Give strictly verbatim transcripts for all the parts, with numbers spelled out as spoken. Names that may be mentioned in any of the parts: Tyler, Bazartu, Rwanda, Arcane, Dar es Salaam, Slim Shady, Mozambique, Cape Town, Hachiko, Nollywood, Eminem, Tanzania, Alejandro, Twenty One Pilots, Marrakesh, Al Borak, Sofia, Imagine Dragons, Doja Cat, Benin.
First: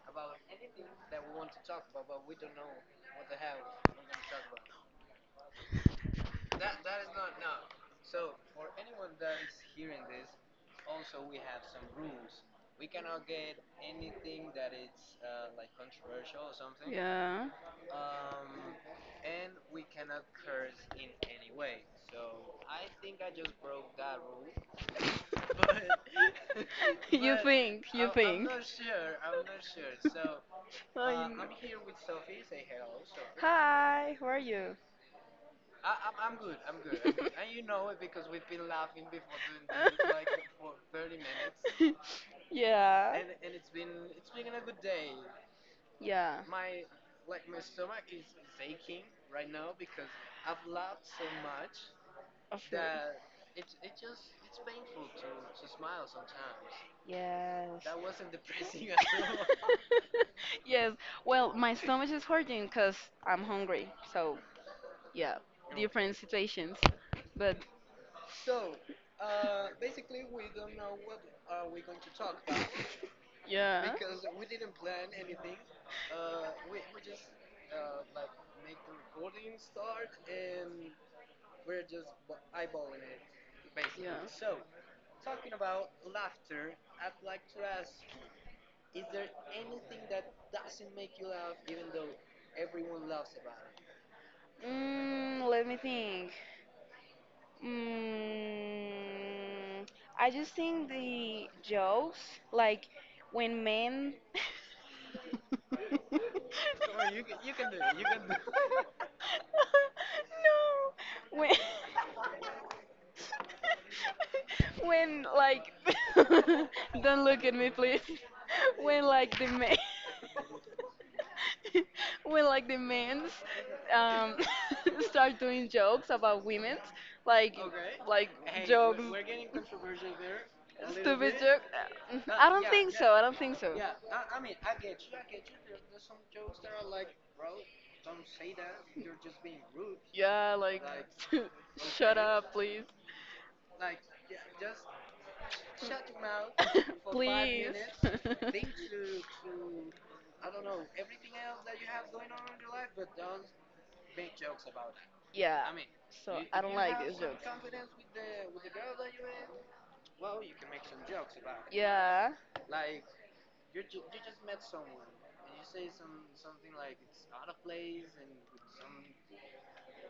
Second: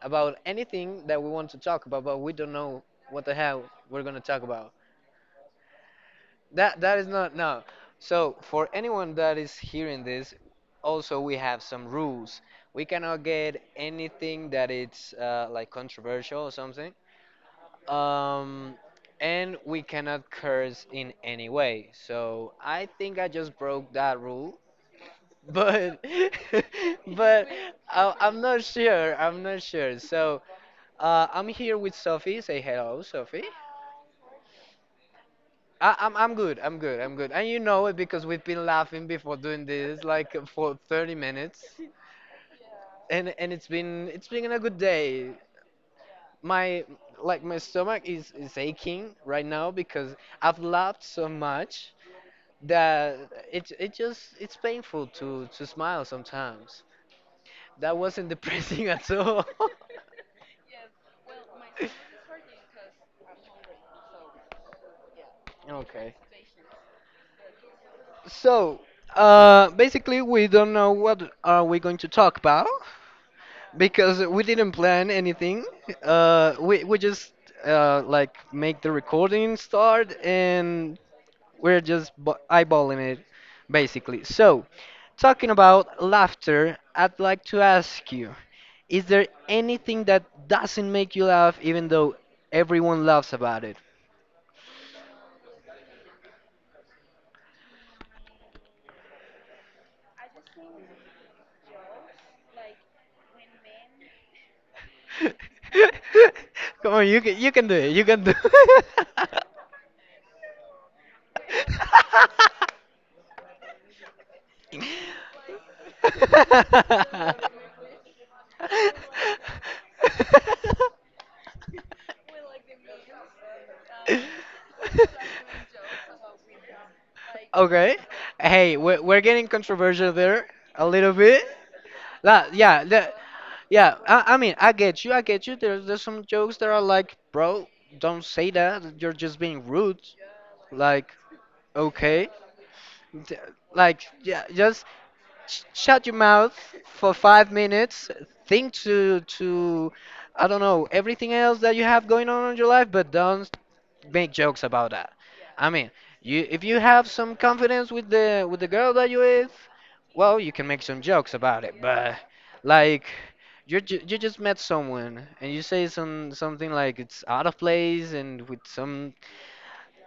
about anything that we want to talk about, but we don't know what the hell we're gonna talk about. That that is not no. So for anyone that is hearing this, also we have some rules. We cannot get anything that it's uh, like controversial or something. Yeah. Um, and we cannot curse in any way. So I think I just broke that rule. But but I, I'm Think. not sure. I'm not sure. So uh, I'm here with Sophie. Say hello, Sophie. Hi, how are you? I, I'm I'm good. I'm good. I'm good. And you know it because we've been laughing before doing this like for thirty minutes, Yeah. and and it's been it's been a good day. Yeah, My like my stomach is is aching right now because I've laughed so much of. that it it just it's painful to to smile sometimes. Yes. That wasn't depressing at all. Yes. Well, my stomach is hurting because I'm hungry. So, yeah, Okay. different situations. But, So, uh, basically, we don't know what are we going to talk about yeah, because we didn't plan anything. Uh, we we just uh, like make the recording start, and we're just bu- eyeballing it, yeah. basically. So, talking about laughter, I'd like to ask you: Is there anything that doesn't make you laugh, even though everyone laughs about it? Mm, let me think. Mm, I just think the jokes, like when men. Come on, you can you can It. do it. You can do. No, when when like don't look at me, please. When like the men when like the men's um start doing jokes about women's, like okay, Okay. like hey, Hey, jokes we're, we- we're we're getting getting controversial controversial there. there a A little little stupid bit. bit. Joke uh, Uh, La, i don't yeah, yeah, think yeah, so the, I don't think so, yeah. yeah. I, I mean, I get you. I get you. There's there's some jokes that are like, bro, don't say that. You're just being rude. Yeah, like. Like, Like, shut, okay, okay. up, please. Th- Like, yeah, just sh- shut your mouth For five, for five please, minutes minutes. Think think to, to to- to I don't know, everything else that you have going on in your life, but don't make jokes about that. yeah, I I mean, mean, so you- you I if don't, you you like have have these some some jokes kind confidence with the with the of- girl that you with, well, you can make some jokes about it. But yeah. like you ju- you just met someone and you say some something like it's out of place, and with some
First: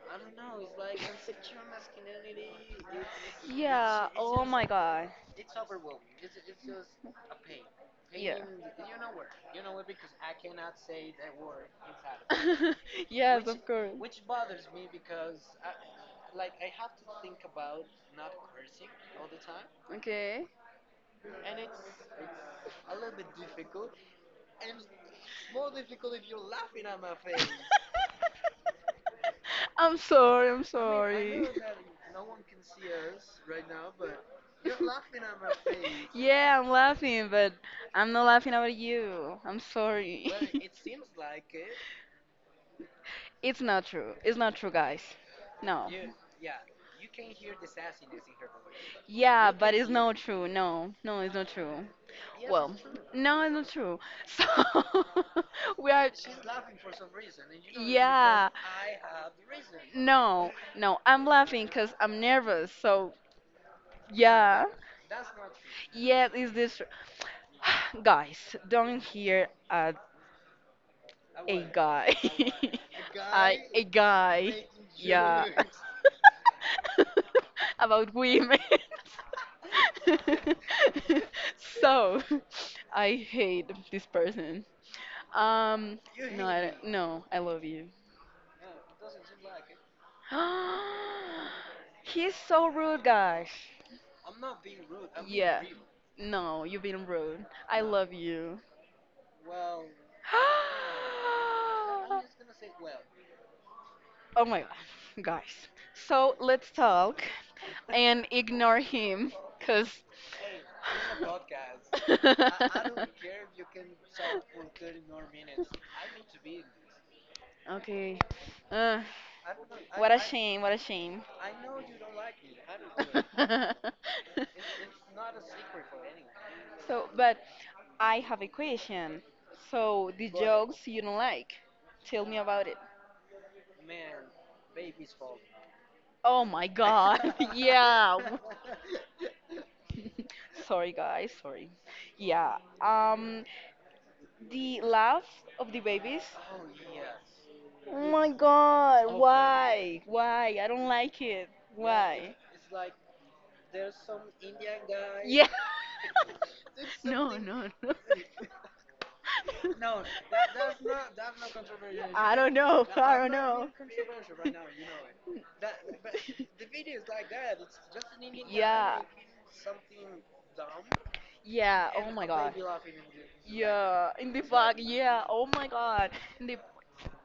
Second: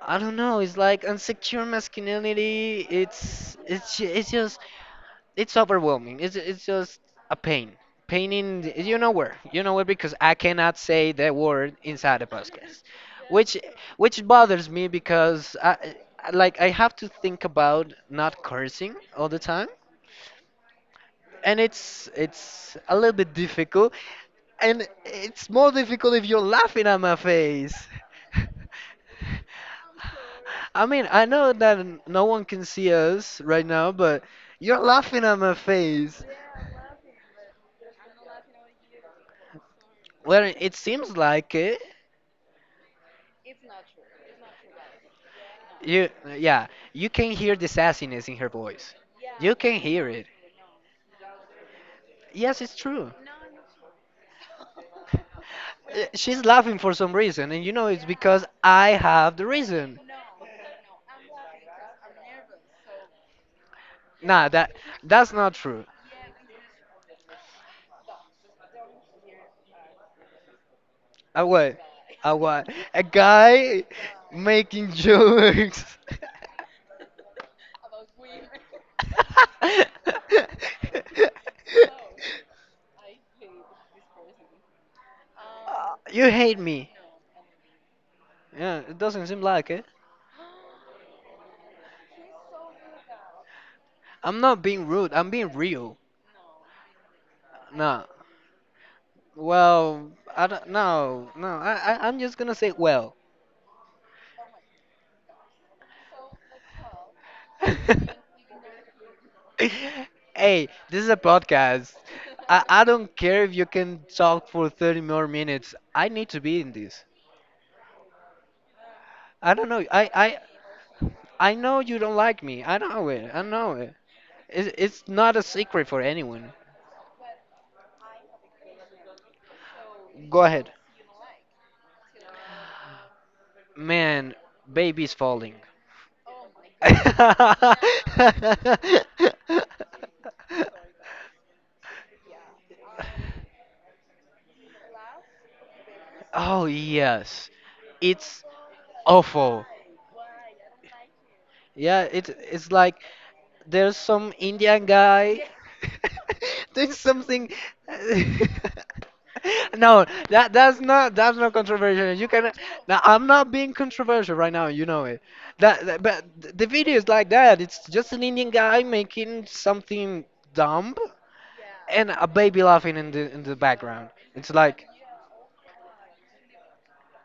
I don't know, it's like insecure masculinity. It's it's ju- it's just God. it's overwhelming. It's it's just a pain. Pain in you know where, you know where because I cannot say that word inside the podcast, Where. which Of course. which bothers me because I I- like I have to think about not cursing all the time, Okay. and it's it's a little bit difficult, and it's more difficult if you're laughing at my face. I'm sorry. I'm I mean, I I mean, know I. that n- no one can see us right now, but you're laughing at my face. Yeah, I'm laughing, but I'm not laughing about you. I'm sorry. Well, it seems like it. It's not true. It's not true, guys. No. You, yeah, you can hear the sassiness in her voice. Yeah, You but can it's hear not it. true. No, no, it's not true. Yes, it's Well, true. no, it's not true. So we Uh, are. She's laughing for some reason, and you know it's because Yeah. I have the reason. No, no, I'm laughing because I'm nervous. So Nah, yeah. that that's not true. Yes, is this guys? Don't hear a A a what? guy. A what? A I guy a guy. making Yeah. jokes. About women. So, I hate this person. Um, You no, You hate hate I don't, me. me. No, I love you. Yeah, it doesn't seem like it. He's so rude, guys. I'm not being rude. I'm being Yeah. real. No, you've been rude. I Nah. love you. Well, I don't. No, no. I, I I'm just gonna say well. Oh my god, guys. So let's talk and ignore him because Hey, this is a podcast. I, I don't care if you can talk for thirty more minutes. I need to be in this. okay. uh, I don't know. I what a I shame, what a shame. I know you don't like me. I know it. I know it. It's, it's not a secret for anyone. So but I have a question. So the Go ahead. jokes you don't like, tell me about it. Man, baby's falling. Oh my god. Yeah. Sorry guys, sorry. Yeah. um the laugh of the babies. Oh, yes. Oh my It's god, awful. why? Why? I don't like it. Yeah, Yeah, It why? it's like there's some Indian guy Yeah. doing No, something. no, no. No, No, that that's not that's not controversial. You I can. don't know. Now I I'm don't not know. being controversial right now. You know it. That, that but the video is like that. It's just an Indian guy Yeah. making something dumb Yeah. and Oh a my god. baby laughing in the in the background. Yeah. In the It's back. like, Yeah. Oh my god. In the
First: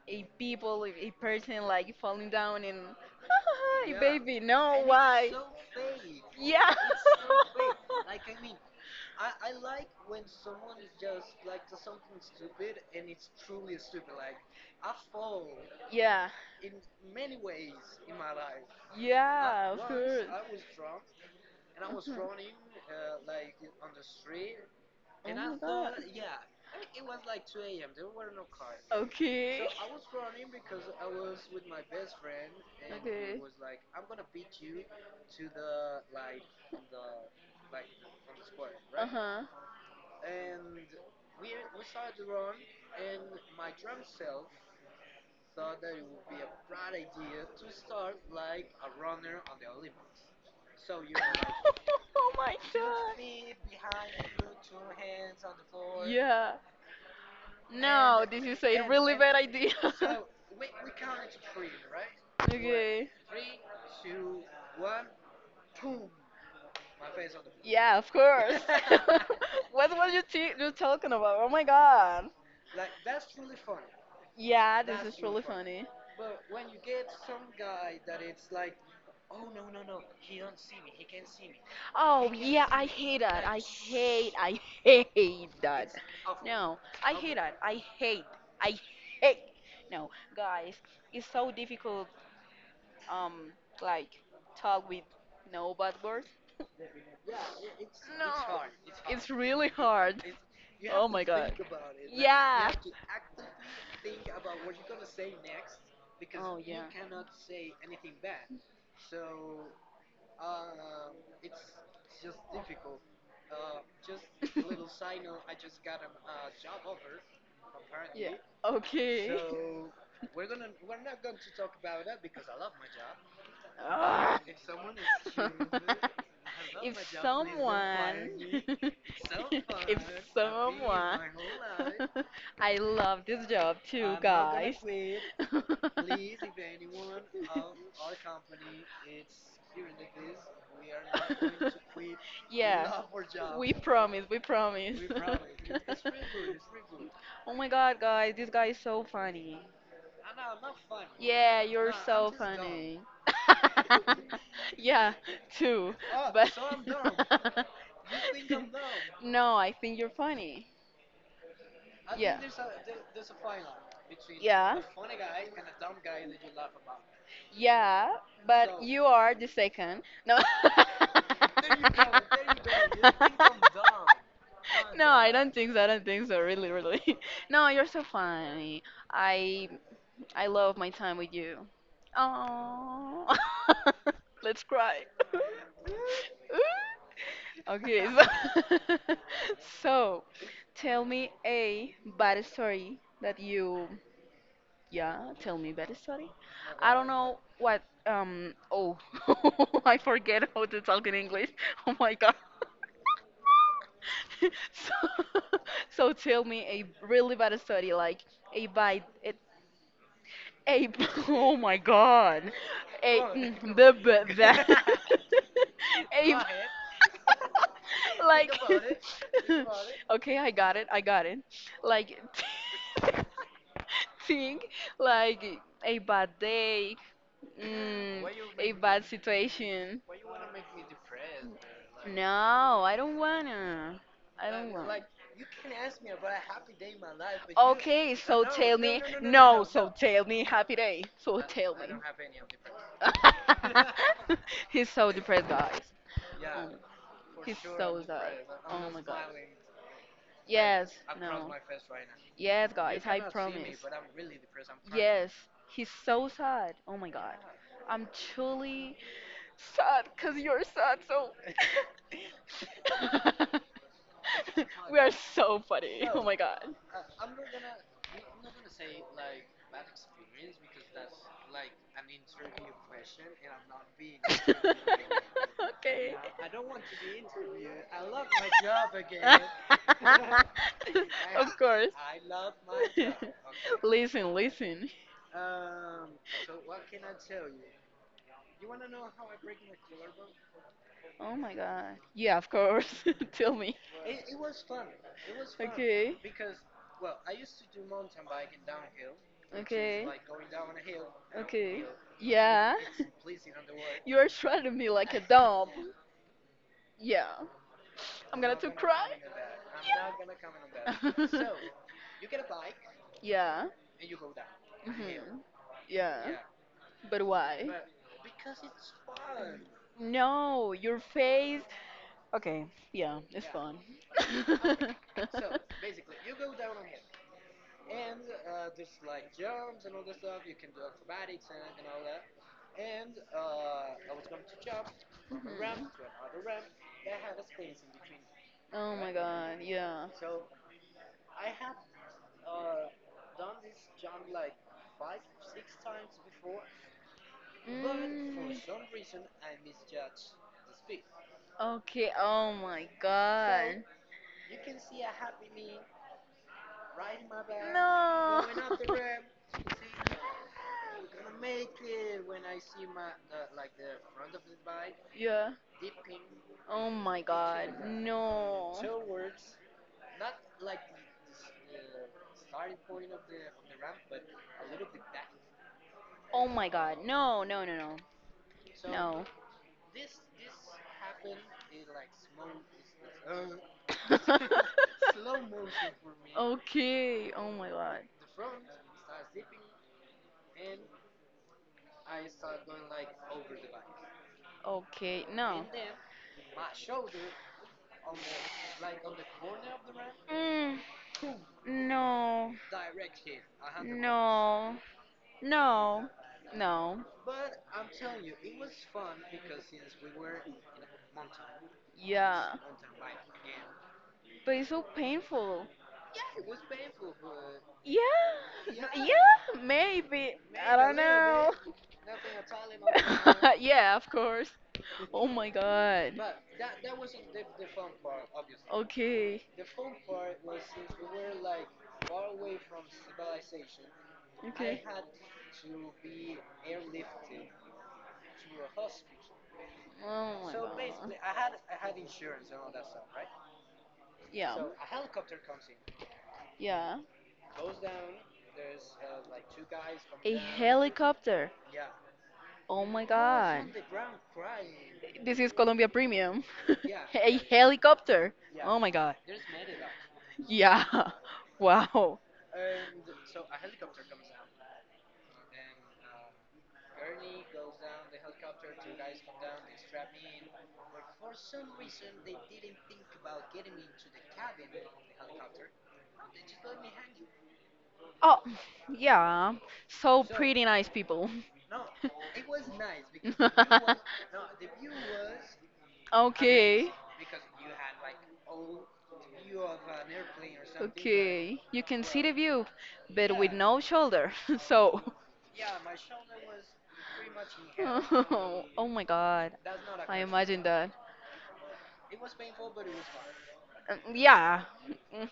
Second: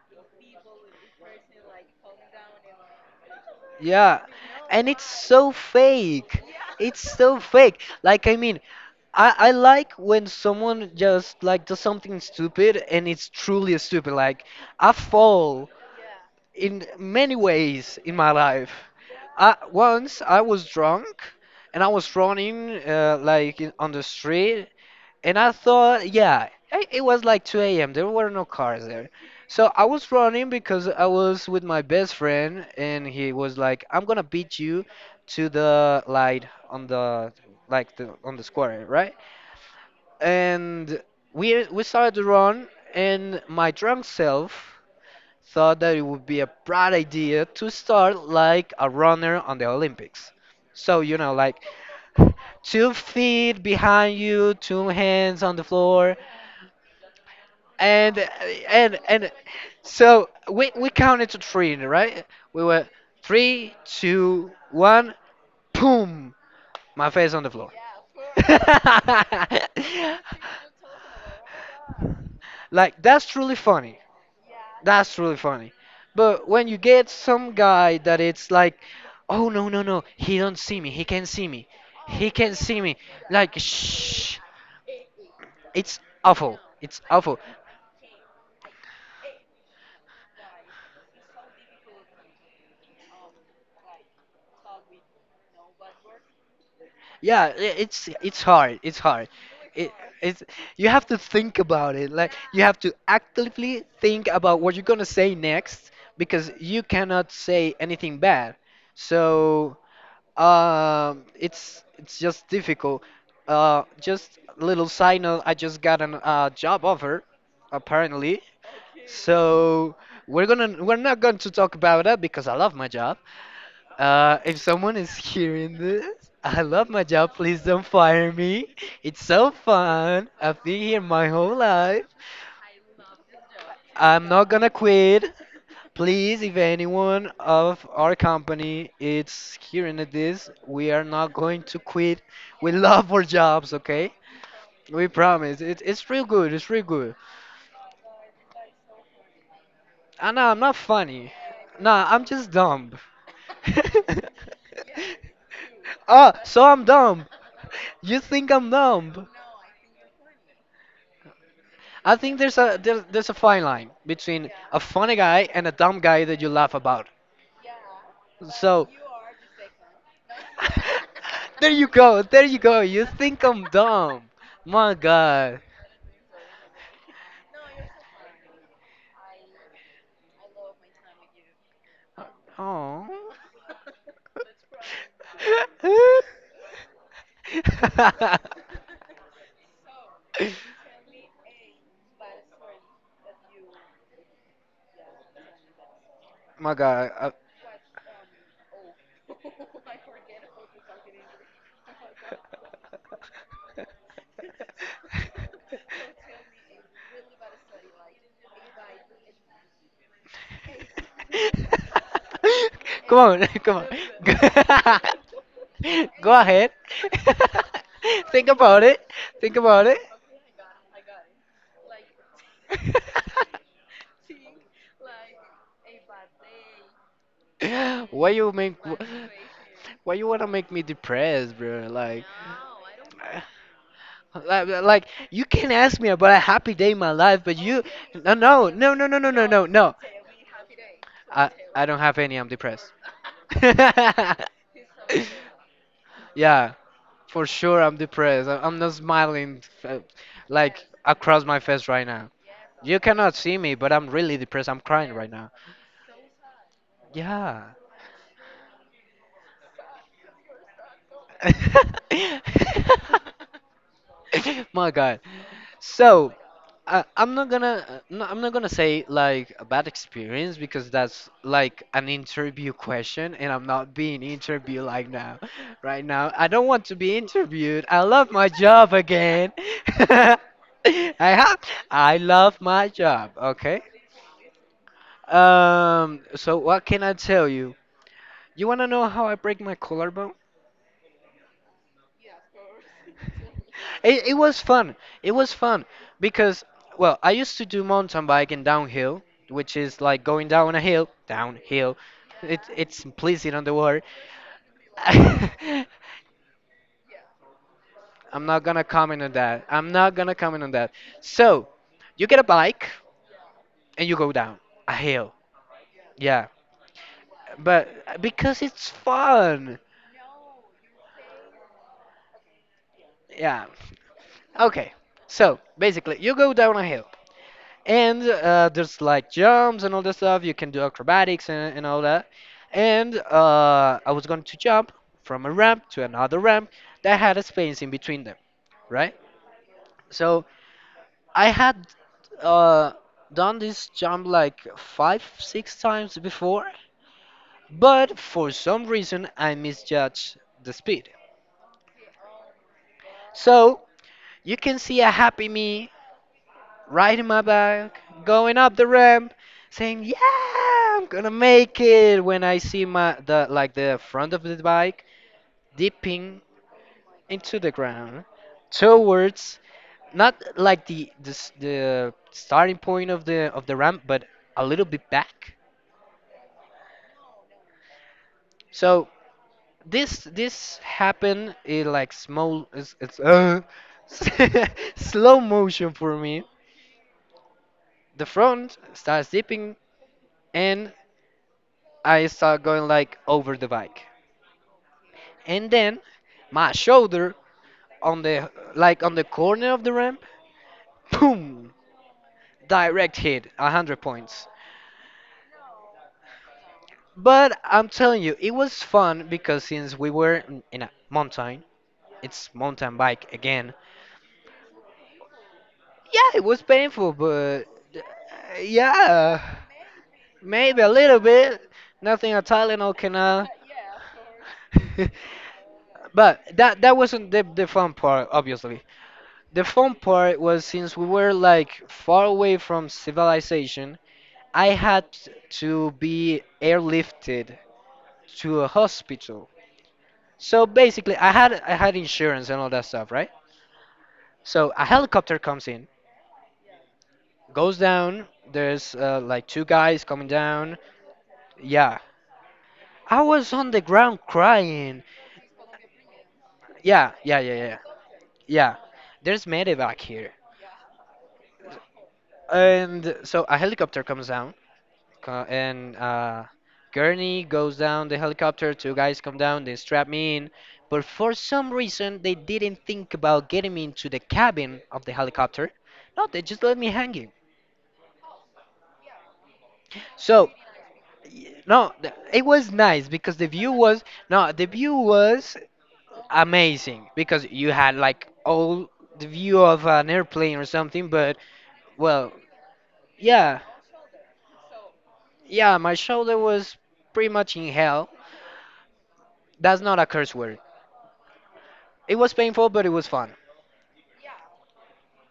a people, a person, like falling down and yeah, baby, no, and it's why? so fake. Yeah. It's so fake. Like I mean, I, I like when someone just like does something stupid and it's truly stupid. Like I fall Yeah, in many ways in my life. I, yeah, of once course. I was drunk and I was running uh, like in, on the street, Oh and I my god. thought, yeah, i- it was like two a m. There were no cars there. Okay. So I was running because I was with my best friend, and he Okay. was like, I'm gonna beat you to the light on the, like, the on the From. square, Uh right? huh. And we we started to run, and my drunk self thought that it would be a bright idea to start like a runner on the Olympics, so you know, like, Oh my two god. feet behind you, two hands on the floor, Yeah. and No, this is a and really and bad idea. so we we counted to three, right? We were Okay. three, two, one, boom, my face on the floor. Yeah, of course. What were you t- you talking about? Oh my god. Like, that's truly funny. Yeah, this That's is really really funny. funny. But when you get some guy that it's like, oh no no no, he don't see me, he can see me, Oh he can yeah, see I me. hate that. Like I hate. shh, I hate that. it's awful. No, It's I hate awful. that. I hate. I hate. No, guys, it's so difficult. Um, like, talk with no bad words. No, Yeah, i- it's it's hard. It's hard. it's really It, hard. it's you have Oh to my god. think about it. Like, you Yeah. have to actively think about what you're gonna say next because Oh you yeah. cannot say anything bad. So, Um, it's it's just difficult. Uh, just little side note, I just got an uh, job offer, Yeah. apparently. Okay. So we're gonna we're not going to talk about that because I love my job. Ah. Uh, if someone is hearing this, I love my If job. Please don't someone, fire me. It's so if fun. someone, I've been here someone, my whole life. life. I love this job too, I'm not gonna guys. quit. Please, if anyone of our company is hearing this, we are not going to We, quit. We yeah, love our we jobs, okay? promise, we promise. We promise. It, it's real good. It's real good. Oh my god, guys, this guy is so funny. Ah, no, I'm not funny. Yeah, nah, you're nah, Nah, I'm so just dumb, dumb. funny. Yeah, too. Oh, But so I'm dumb. You think I'm dumb? no, I think you're funny. I Yeah. think there's a, there's, there's a fine line between a Yeah. funny guy and a dumb guy that you laugh about. Yeah, but So you are the second. No. there you go, there you go. You think I'm dumb. My No, I don't God. think so. I don't think so. Really, really. No, you're so funny. I I love my time with you. Oh. Oh. Let's cry. Ooh. Okay, so so tell me a bad story that you, yeah, tell me bad story. My I don't God. I- know what, um, oh, I forget how to talk in English. Oh my god. So, so tell me a really bad story, like a bad, a, a, oh my god. A come on, mm, come on. blah, blah, blah. Eh, Go a ahead. Think think about like it. Think about it. okay, I got it, I got it, like think like a bad day, mm, Why you a make bad situation. why you wanna make me depressed, bro? Like No, I don't wanna, I like, don't want. like you can ask me about a happy day in my life, but you, Okay, Uh, no, so no, tell no, me no, no, no, no, no, no, so no. tell me happy day, so I tell me. I don't have any. I'm depressed. He's so depressed, guys. Um, Yeah, for he's sure I'm so sad. depressed. I- I'm Oh not my god. smiling uh, like Yes, across no. my face right now. Yes, You guys, I cannot see me, promise. but I'm really depressed. I'm crying right Yes, now. he's so sad. Oh my god. Yeah. I'm yeah truly sad because you're sad, so. My We are God. so funny. Oh So, my god. uh, I'm not gonna, uh, no, I'm not gonna say like a bad experience because that's like an interview question, and I'm not being interviewed like now. Right Okay. now, I don't want to be interviewed. I love my job again. I Of have course. I love my job. Okay. Listen, listen. Um. So what can I tell you? You wanna know how I break my collarbone? Oh my god. Yeah, of course. Tell me. It, it was fun. It was fun Okay. because, well, I used to do mountain biking downhill, Pictures. which is Okay, like pictures. going down a hill, Okay. downhill. It, Yeah. it's implicit on the word. You are treating me like a dog. Yeah. I'm I'm gonna not to gonna cry. comment on that. I'm not gonna comment on that. That. Yeah. So, you get a bike Yeah. and you go down I a hmm. hill. Yeah. Yeah, But why? but because it's fun. No, your face. Okay, yeah, it's Yeah. fun. Okay. Okay. So basically, you go down a hill, and uh, there's like jumps and all that stuff. You can do acrobatics and, and all that. And uh, I was going to jump From. from a ramp to another Mhm. ramp that had a space in between them, Oh right? my god, yeah. So But. I had uh, done this jump like five, six times before, but for some reason Mm. I misjudged the speed. Okay, oh my so So god. you can see a happy me riding my bike, No. going up the ramp, saying, "Yeah, I'm gonna make it." When I see my, the like the front of the bike Yeah. dipping Oh my into into the god, ground, no. towards not like the the, s- the starting point of the of the ramp, but a little bit back. Oh my god, no, no, no, no. So No. this this happened in, like, small it's, it's uh, slow motion for me. Okay, oh my god. The front starts dipping, and I start going like over the bike. Okay, no. And then my shoulder on the, like on the corner of the ramp, Mm. boom, No. direct hit, one hundred points. No. No. No. But I'm telling you, it was fun because since we were in in a mountain, it's Yeah. mountain bike again. But it's so painful. Yeah, it was painful, but Yeah. uh, n- yeah, Yeah. Maybe. I maybe a don't little know. bit, nothing a Tylenol can uh, Yeah, of course. Oh my god. But that that wasn't the, the fun part, obviously. Okay. The fun part was since we were like far away from civilization, I Okay. had to be airlifted to a hospital. Oh my So basically, I had god. I had insurance and all that stuff, right? Yeah. So a helicopter comes in, Yeah. goes down. There's uh, like two guys coming A down. helicopter. Yeah, Oh my I was god. on the ground crying. This is Colombia Premium. Yeah, A yeah, yeah, yeah, yeah. helicopter. Yeah. Oh my god. There's medevac here, Yeah. Wow. and so a helicopter comes down Co- and uh, Gurney goes down the helicopter. Two guys come down, they strap me in. But for some reason, they didn't think about getting me into the cabin of the helicopter. No, they just let me hanging. Oh, yeah. So So, pretty nice people. y- no, th- It was nice because the view was no, the view was Okay. amazing because you had like all the view of an airplane or something. But Okay. You can see well, the view, but with yeah, no shoulder. So. yeah, my shoulder was pretty much in hell. Oh, oh my god. That's not a I curse word. imagine that. It was painful, but it was fun. Um, Yeah. Mm,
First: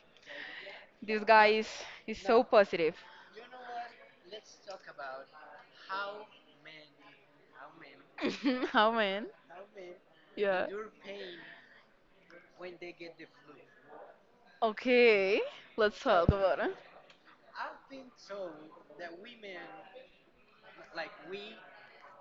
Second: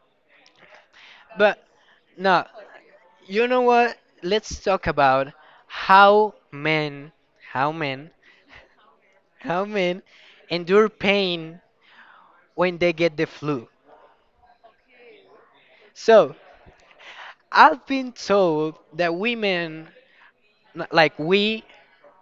this guy But is is so no, positive. you know what? Let's talk about how men, how men, How man? how men Yeah. endure pain when they get the flu. Okay, let's talk So, about it. I've been told that women, n- like we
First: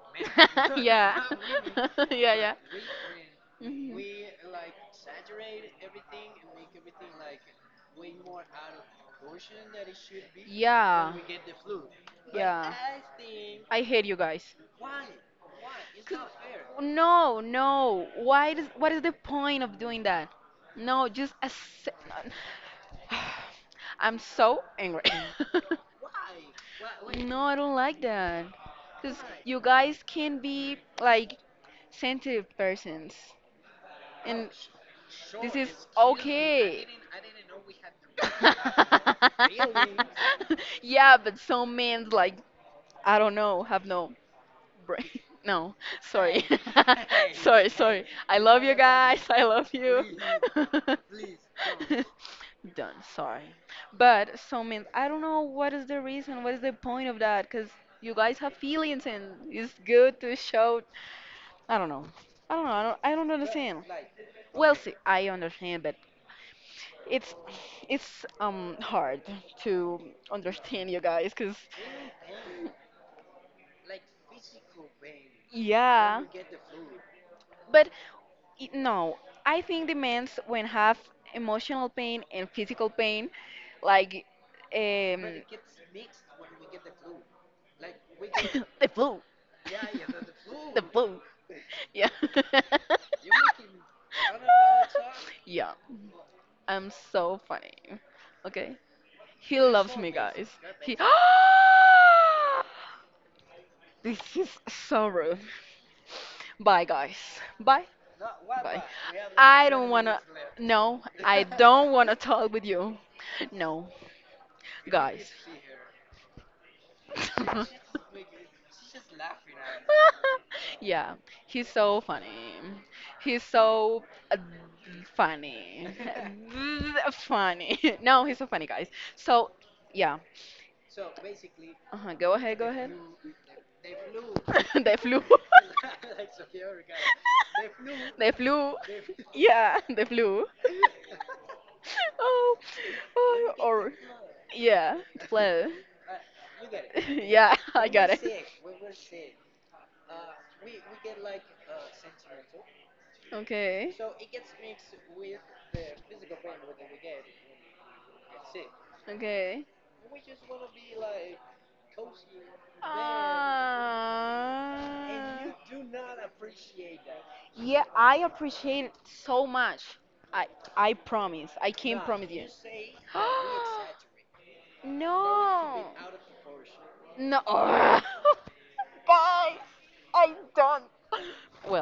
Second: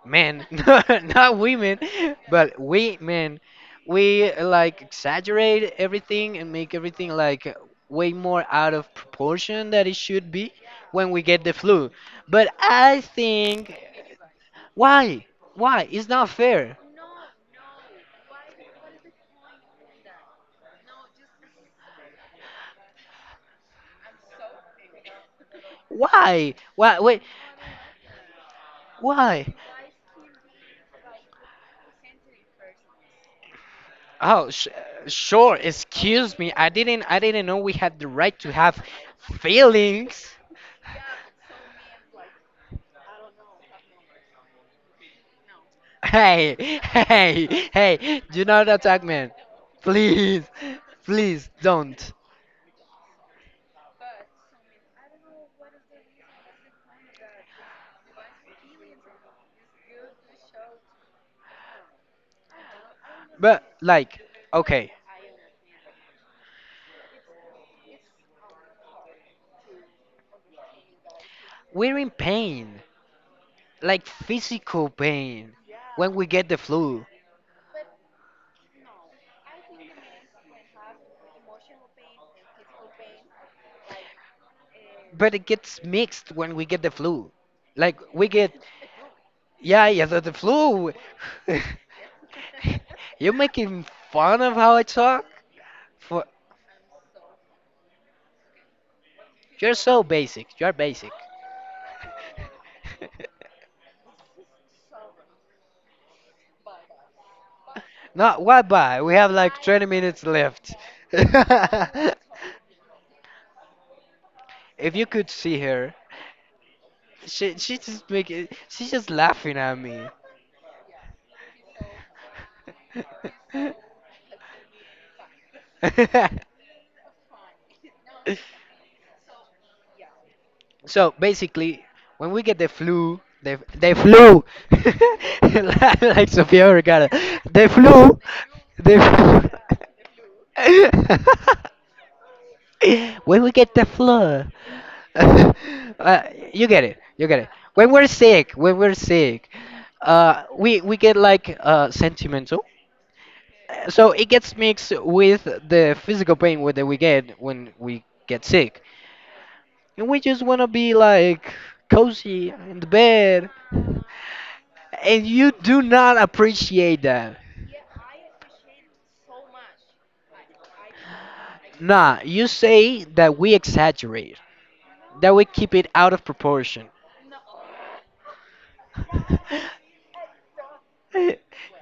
men, Yeah. not women, Yeah, yeah. but we men, Mhm. we uh, like exaggerate everything and make everything like way more out of proportion that it should be when Yeah. we get the flu. But Yeah. I think. I hate you guys. Why? Why? It's not 'Cause- fair. No, no. Why does, what is the point of doing that? No, just accept. I'm so angry. Why? Why? Wait. No, I don't like that. Because Why? you guys can be like sensitive persons. And Oh, sh- this sure. is Excuse me. I okay. didn't. I didn't know we had the right to have feelings. Yeah, but some men, like, I don't know, have no brain. No, sorry. Hey, Sorry, hey, sorry. hey! I Do love not you attack guys. me, I love you. please, please don't. Done, sorry, but so I i don't know what is the reason, what is the point of that, because you guys have feelings and it's good to show. I don't know, I don't know, i don't, I don't But understand. like, Well, okay, see I understand, but it's it's um hard to understand you guys because we're in pain, like physical pain when yeah, we get the flu. but it, no, I think the men's when have emotional pain and physical pain, like But um, it gets mixed when we get the flu. Like we get, the flu. yeah, yeah, the, the The flu. boo. Yeah. You're making fun of how I talk? Yeah, For I'm so funny. Okay, he You're loves so me, basic. guys. You're He. basic. This is so rude. Bye, guys. Bye. Not why Bye. by? We have like I twenty don't wanna. minutes left. No, I don't wanna If talk with you. No, you could guys. see her, she she just making she's just laughing at me. Yeah, he's so funny. He's so uh, funny. Funny. No, he's so funny, guys. So, yeah. So basically, Uh-huh. Go when we ahead, get go the ahead. flu, the the flu, They flew. like like Sofia Vergara, the flu, They flew. the. Yeah, they flew. Oh, When oh, we get the or flu, yeah, it's flew. uh, you get it. You get it. Yeah, I When got we're it. sick, when we're sick, uh, we we get like uh, sentimental. Uh, Okay, So it gets mixed with the physical pain wh- that we get when we get sick, okay. and we just wanna be like cozy in Uh, the bed, and you do not appreciate that. yeah, I appreciate it so much. I I promise. I can't Nah, promise you. you say that we exaggerate, that we keep it No. out of proportion. No. Ugh. Guys, I don't.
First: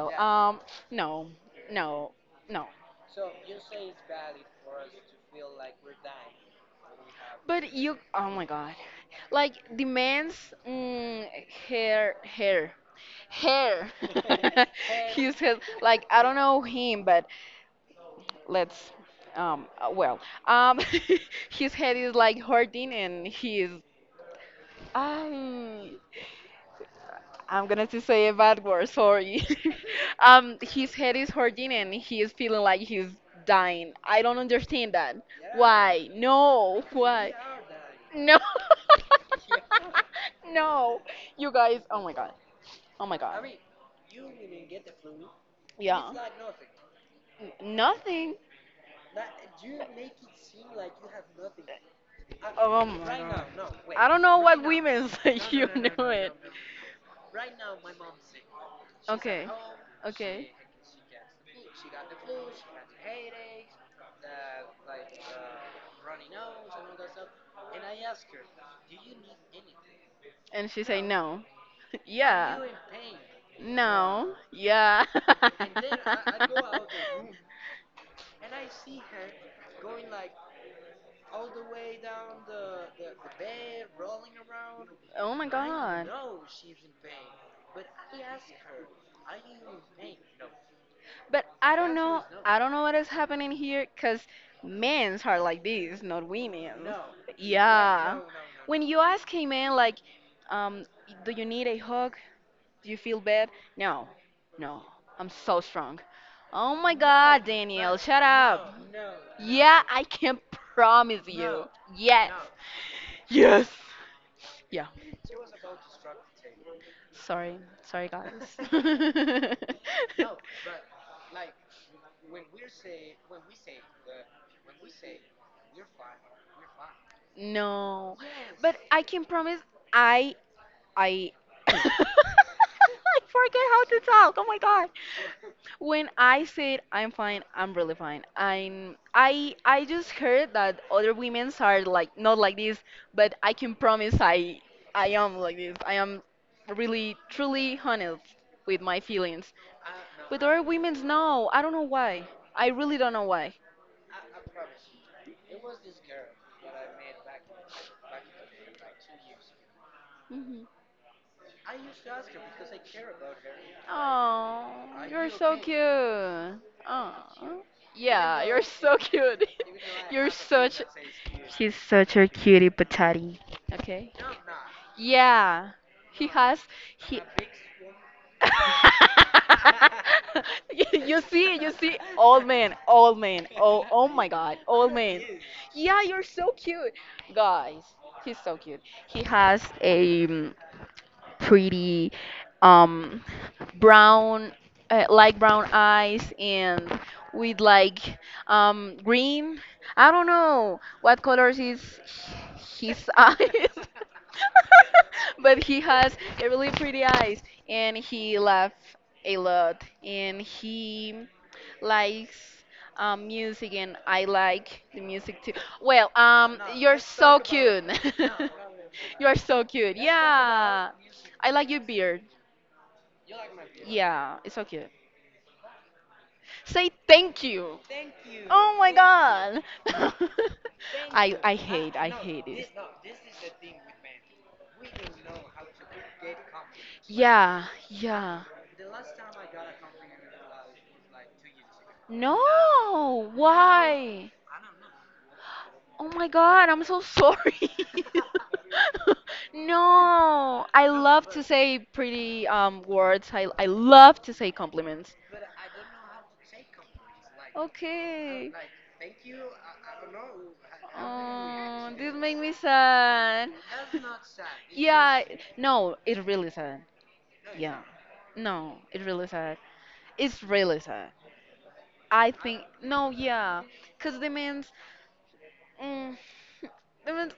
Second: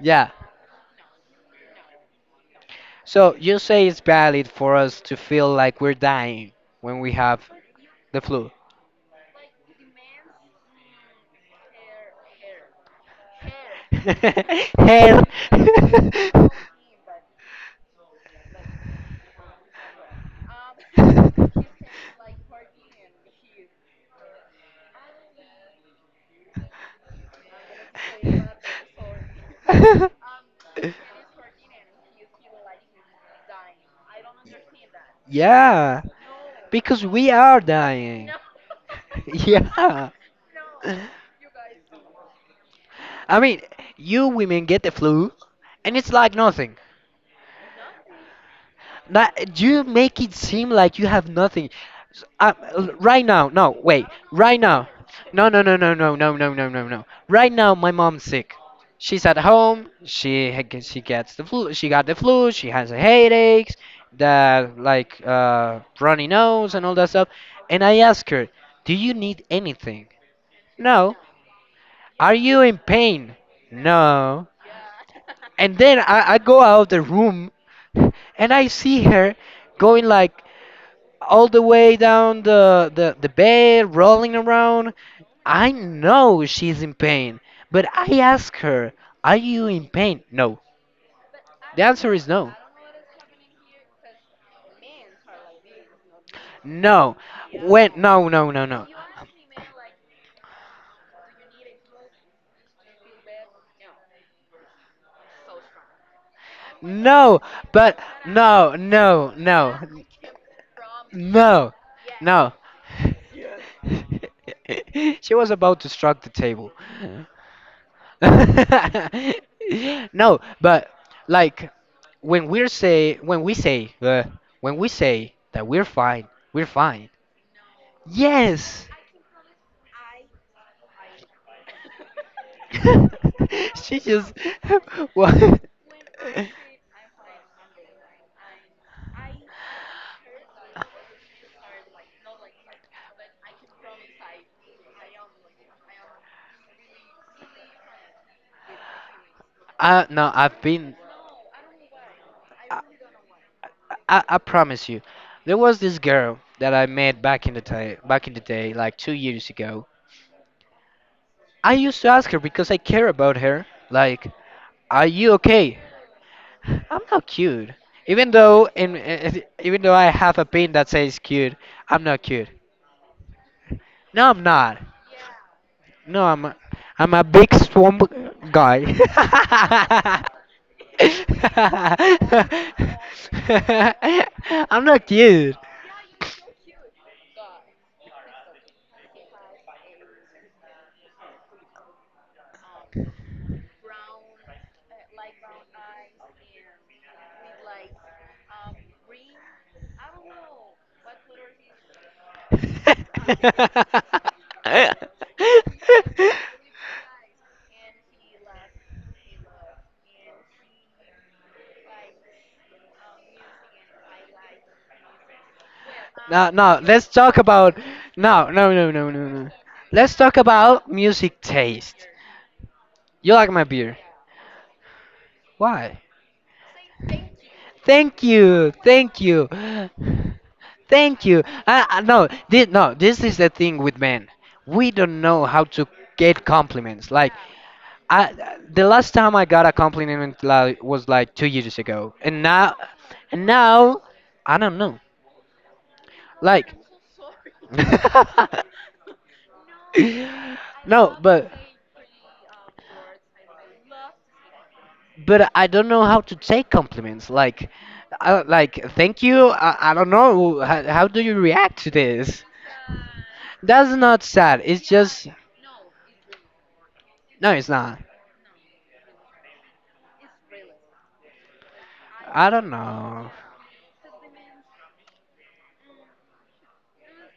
Yeah, um, no, no, no. so you say it's valid for us to feel like we're dying when we have But you, the oh my flu. god, like demands. mm, hair, hair, hair. Hair. His hair. Like I don't know him, but let's um uh, well um his head is like hurting and he's I I'm gonna to say a bad word, sorry. um his head is hurting and he is feeling like he's dying. I don't understand that. Yeah, Why, no, because we why? are dying. No. Yeah. No, you guys. Oh my god. Oh my I god. mean, you women get the flu and Yeah. it's like nothing. N- nothing. That you make it seem like you have nothing. S- Uh, oh l- my Right god, now, no, wait, I don't know right what now, women say. no, no, You no, no, know no, it. no, no, no, no, no. Right now, my mom's sick. She's at Okay. home. She Okay. Ha- g- she gets the flu. She got the flu. She has headaches, the like uh, runny nose and all that stuff. And I ask her, "Do you need anything?" And she say No. no. Are Yeah. you in pain? No. No. Yeah. And then I, I go out the room, and I see her going like all the way down the, the, the bed, rolling around. Oh my I god. know she's in pain, but I ask her, are you in pain? No. But I The don't answer know. is no. I don't know what is happening here because men's are like this, not women's. No. When, Yeah. no, no, no, When no. you ask a man, like, um, do you need a hug? Do you feel bad? No. No. I'm so strong. Oh my No, god, Daniel, but shut up. no, no, no, Yeah, I can promise you. No. no, Yes. no. Yes. Yeah. She was about to struck the table. Sorry. Sorry, guys. No. No, but like when we're say when we say uh, when we say that we're fine, we're fine. No. But Yes. I can promise I I I forget how to She just talk. Oh my god. what? When I said I'm fine, I'm really fine. I'm I I just heard that other women's are like not like this, but I can promise I I am like this. I am really truly honest with my feelings. I no, But I've other been. women's no, I don't know why. I I, really don't know why. I, I promise you, there was this girl that I met back in the day, back in the day, like two years ago. Hmm. I used to ask her because I care about her. Like, Oh, are you're you so cute. okay? I'm Oh, not cute. Even yeah, you're though, in, so cute. even though I You're have a pin such. that says cute, She's I'm such not a cute. cutie patati. Okay. No, I'm not. Yeah, he No, I'm a, has. I'm a big swamp guy. You, you see, you see, old man, old man. Oh, oh my god, I'm old not man. cute. Yeah, you're so cute, guys. He's so cute. He has a um, pretty, um, brown, uh, light brown eyes and with like um green. I don't know what colors is his eyes. But he has a really pretty eyes and he laughs a lot and he likes um, music and I like the music too. Well, No, um, no, you're let's talk so about cute. No, no, no, no, no, You're no. so cute. Let's talk about Yeah. music I like your taste. beard. You like my beer. Yeah, it's so cute. Why? Say thank you. Thank you, Oh my thank you, god. thank I you. I I, hate, I, I no, hate it. this, no, This is the thing with men. We don't know how to get compliments. Like, Yeah, yeah. I, the last time I got a compliment, like, was like two years ago, and now, No, and now, why? I don't know. Oh my god, Like, I'm so sorry. No, I no, love to but say pretty um words. I I love to say compliments. but I don't know how to take compliments. Like, I, Okay. like thank you. I, I don't know how, how do you react Oh, to this make this. me sad. That's not sad. It's Yeah, just no, it's really sad. no, it's Yeah. not. No, it's really sad. It's really sad. I I think don't no, know. yeah, cause the means. I mean,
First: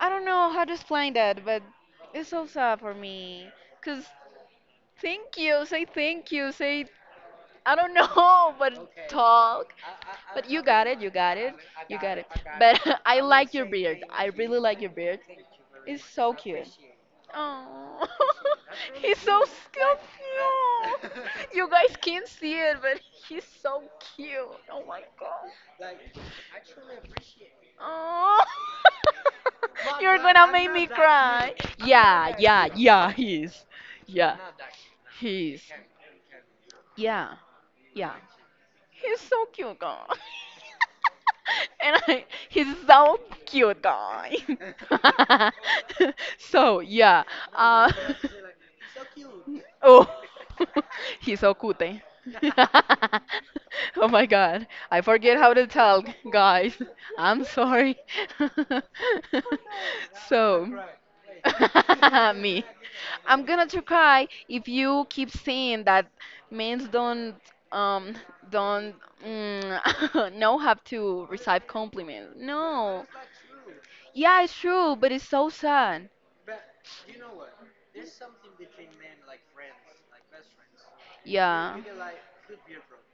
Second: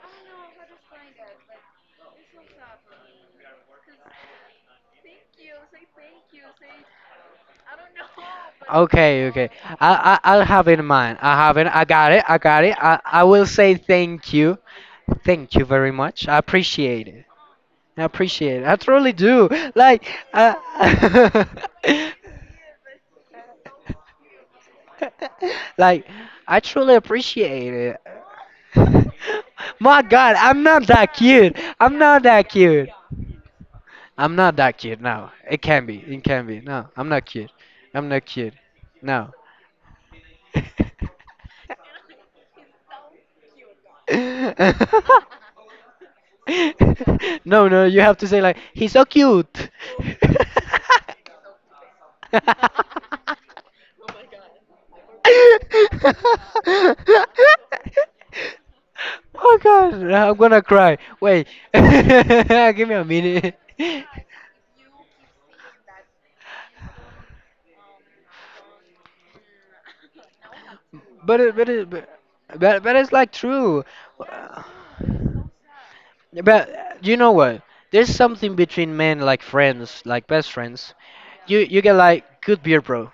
I don't know how to explain that, but it's so sad for me. Cause thank you, say thank you, say I don't know, but Okay, okay. talk. I, I I'll But you have it in got it, you mind. I got it, have it. I you got got it. it. I got it. But I, I I will like your say beard. I thank you. really like your beard. Thank you very much. So I cute. appreciate it. I Oh, appreciate it. I truly he's so do. so Like uh, cute. You guys can't see it, but he's so cute. Oh my god. like I truly appreciate Oh, it. My you're God, gonna I'm make answer me not that cry. cute. Good. I'm not Yeah, that yeah, cute. yeah, he is. I'm Yeah, not that kid. No, he it is. can be. It can be. No, I'm not Yeah, kid. I'm yeah. not kid. He's No. so cute, guy. And I, he's so cute, guy. So, yeah. No, no. Uh, You have to say like he's so cute. oh, he's so cute. Eh? Oh Oh my God. I forget how to talk, guys. I'm sorry. God, I'm gonna So. cry. Wait, Me. give me a I'm minute. gonna to But cry if you keep saying that men don't um don't mm, know how it, to but receive it, but, compliments. but but No. it's like true. Yeah, it's true, but it's so sad. But uh, You know what? There's something between men like friends, like best friends. You Yeah. you get like good beer, bro.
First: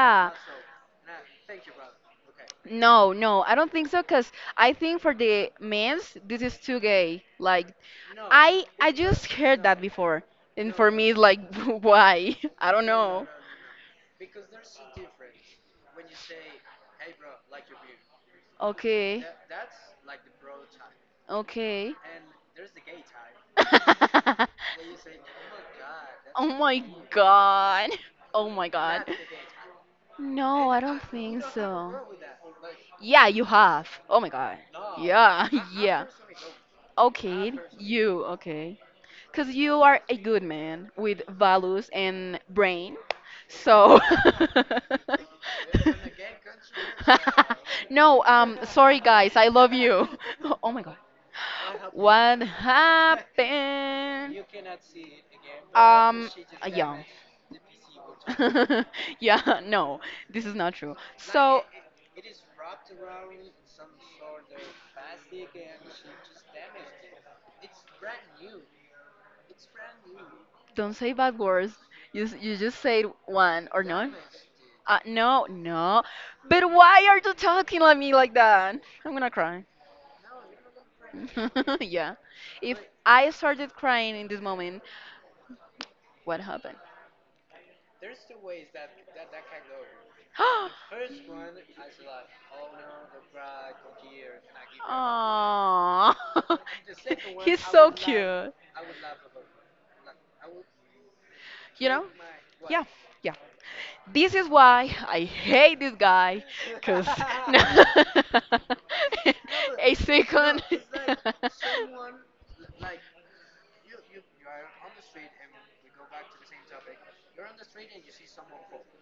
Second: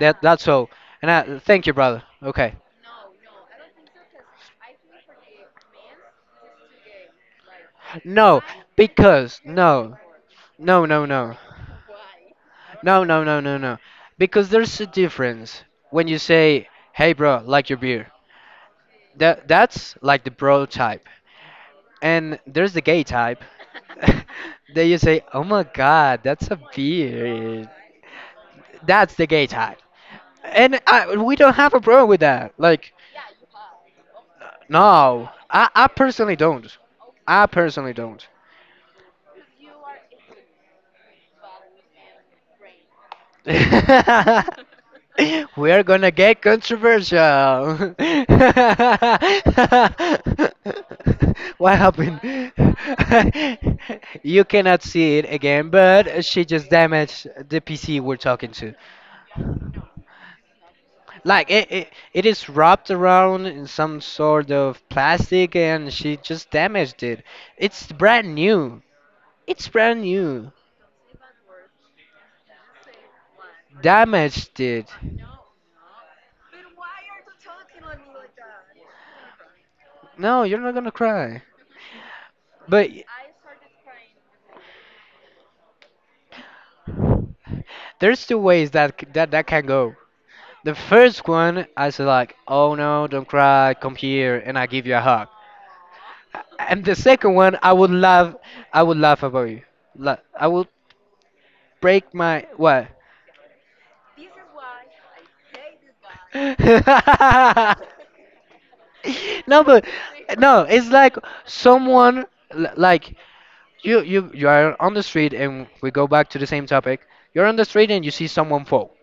That that's all. And I, thank you, brother. Okay. No, no, I don't think so. Cause I think for the men's, this is too gay. Like, No, I I just because heard that no, before, and no, for no, me, it's no, like, why? I don't no, no, know. no, no, no. Because there's a difference when you say, "Hey, bro, like your beer." Okay. That that's like the bro type, Okay. and there's the gay type. That you say, "Oh my God, that's oh a my beer." god. Oh my god. That's the gay type. No, And I don't I, We think don't have a so. problem with that. Like, Yeah, you have. Oh my god. no, Yeah, I, I yeah. personally don't. I Okay, personally you, don't. okay. Because you are a good man with values and brain. So. We are gonna get controversial. No, um, sorry guys, I love you. Oh my god. What happened? What happened? You cannot see it again, but Um, she just yeah. damaged the P C we're talking to. Yeah, no, this is not true. Like So it, it, it is wrapped around in some sort of plastic, and she just damaged it. It's brand new. It's brand new, don't say bad words. You s- you just say one or not. damaged it. Uh, no, no. But why are you talking at me like that? I'm gonna cry. No, you're not gonna cry. Yeah. If But I started crying in this moment, what happened? there's two ways that c- that that can go. The first one, I say like, "Oh no, don't cry, come here," and I give you a hug. Aww. And the second one, He's I would so laugh, cute. I would laugh about you. La- I would You know? break my Yeah. what? Yeah. This is why I hate this guy, cause no, No, but a no, second. it's like someone l- like you you you are on the street, and we go back to the same topic. You're on the street and you see someone fall.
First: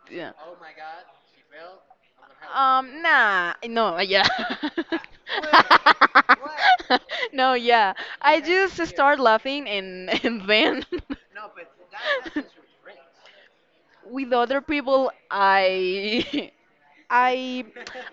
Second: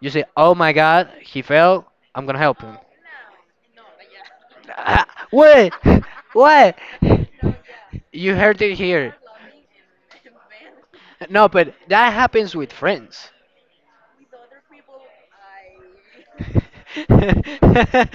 You say, yeah. "Oh my God, he fell. I'm gonna help him." Um, nah, no, yeah. Ah, what? What? No, yeah. You I heard it just here. start laughing and and then No, but that happens with friends. with other people I I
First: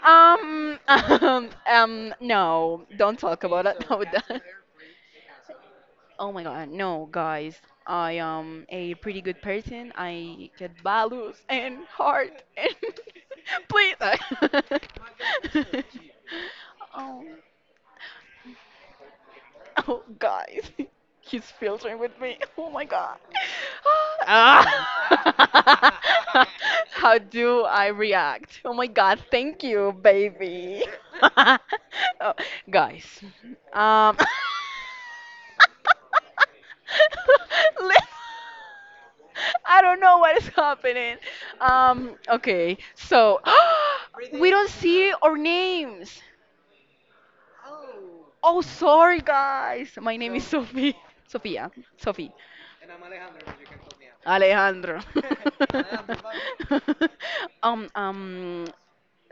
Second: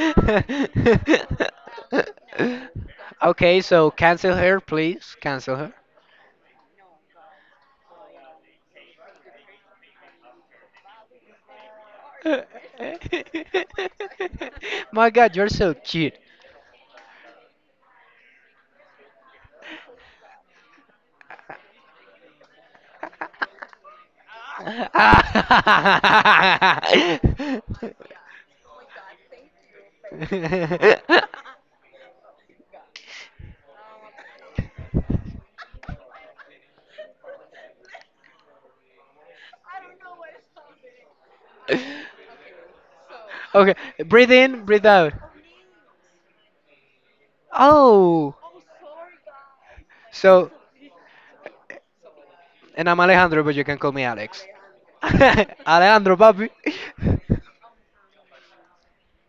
um um um no, don't talk Okay, about it. so No, cancel that. her, please. Cancel Oh my god, no, guys. I am a pretty good person. I get values and heart her. and please. My God, you're so cute. Oh. Oh, guys, he's filtering with me. Oh my god. Ah. How do I react? Oh my god, thank you, baby. Oh, guys, um, li- I don't know what is happening. Um, okay, so Okay, breathe we in, don't breathe see out. our names. Oh, Oh, sorry, guys. My name is so, Sophie. Sofia. Sophie. and I'm Alejandro, but you can call me Alex. Alejandro. Alejandro, papi. um, um,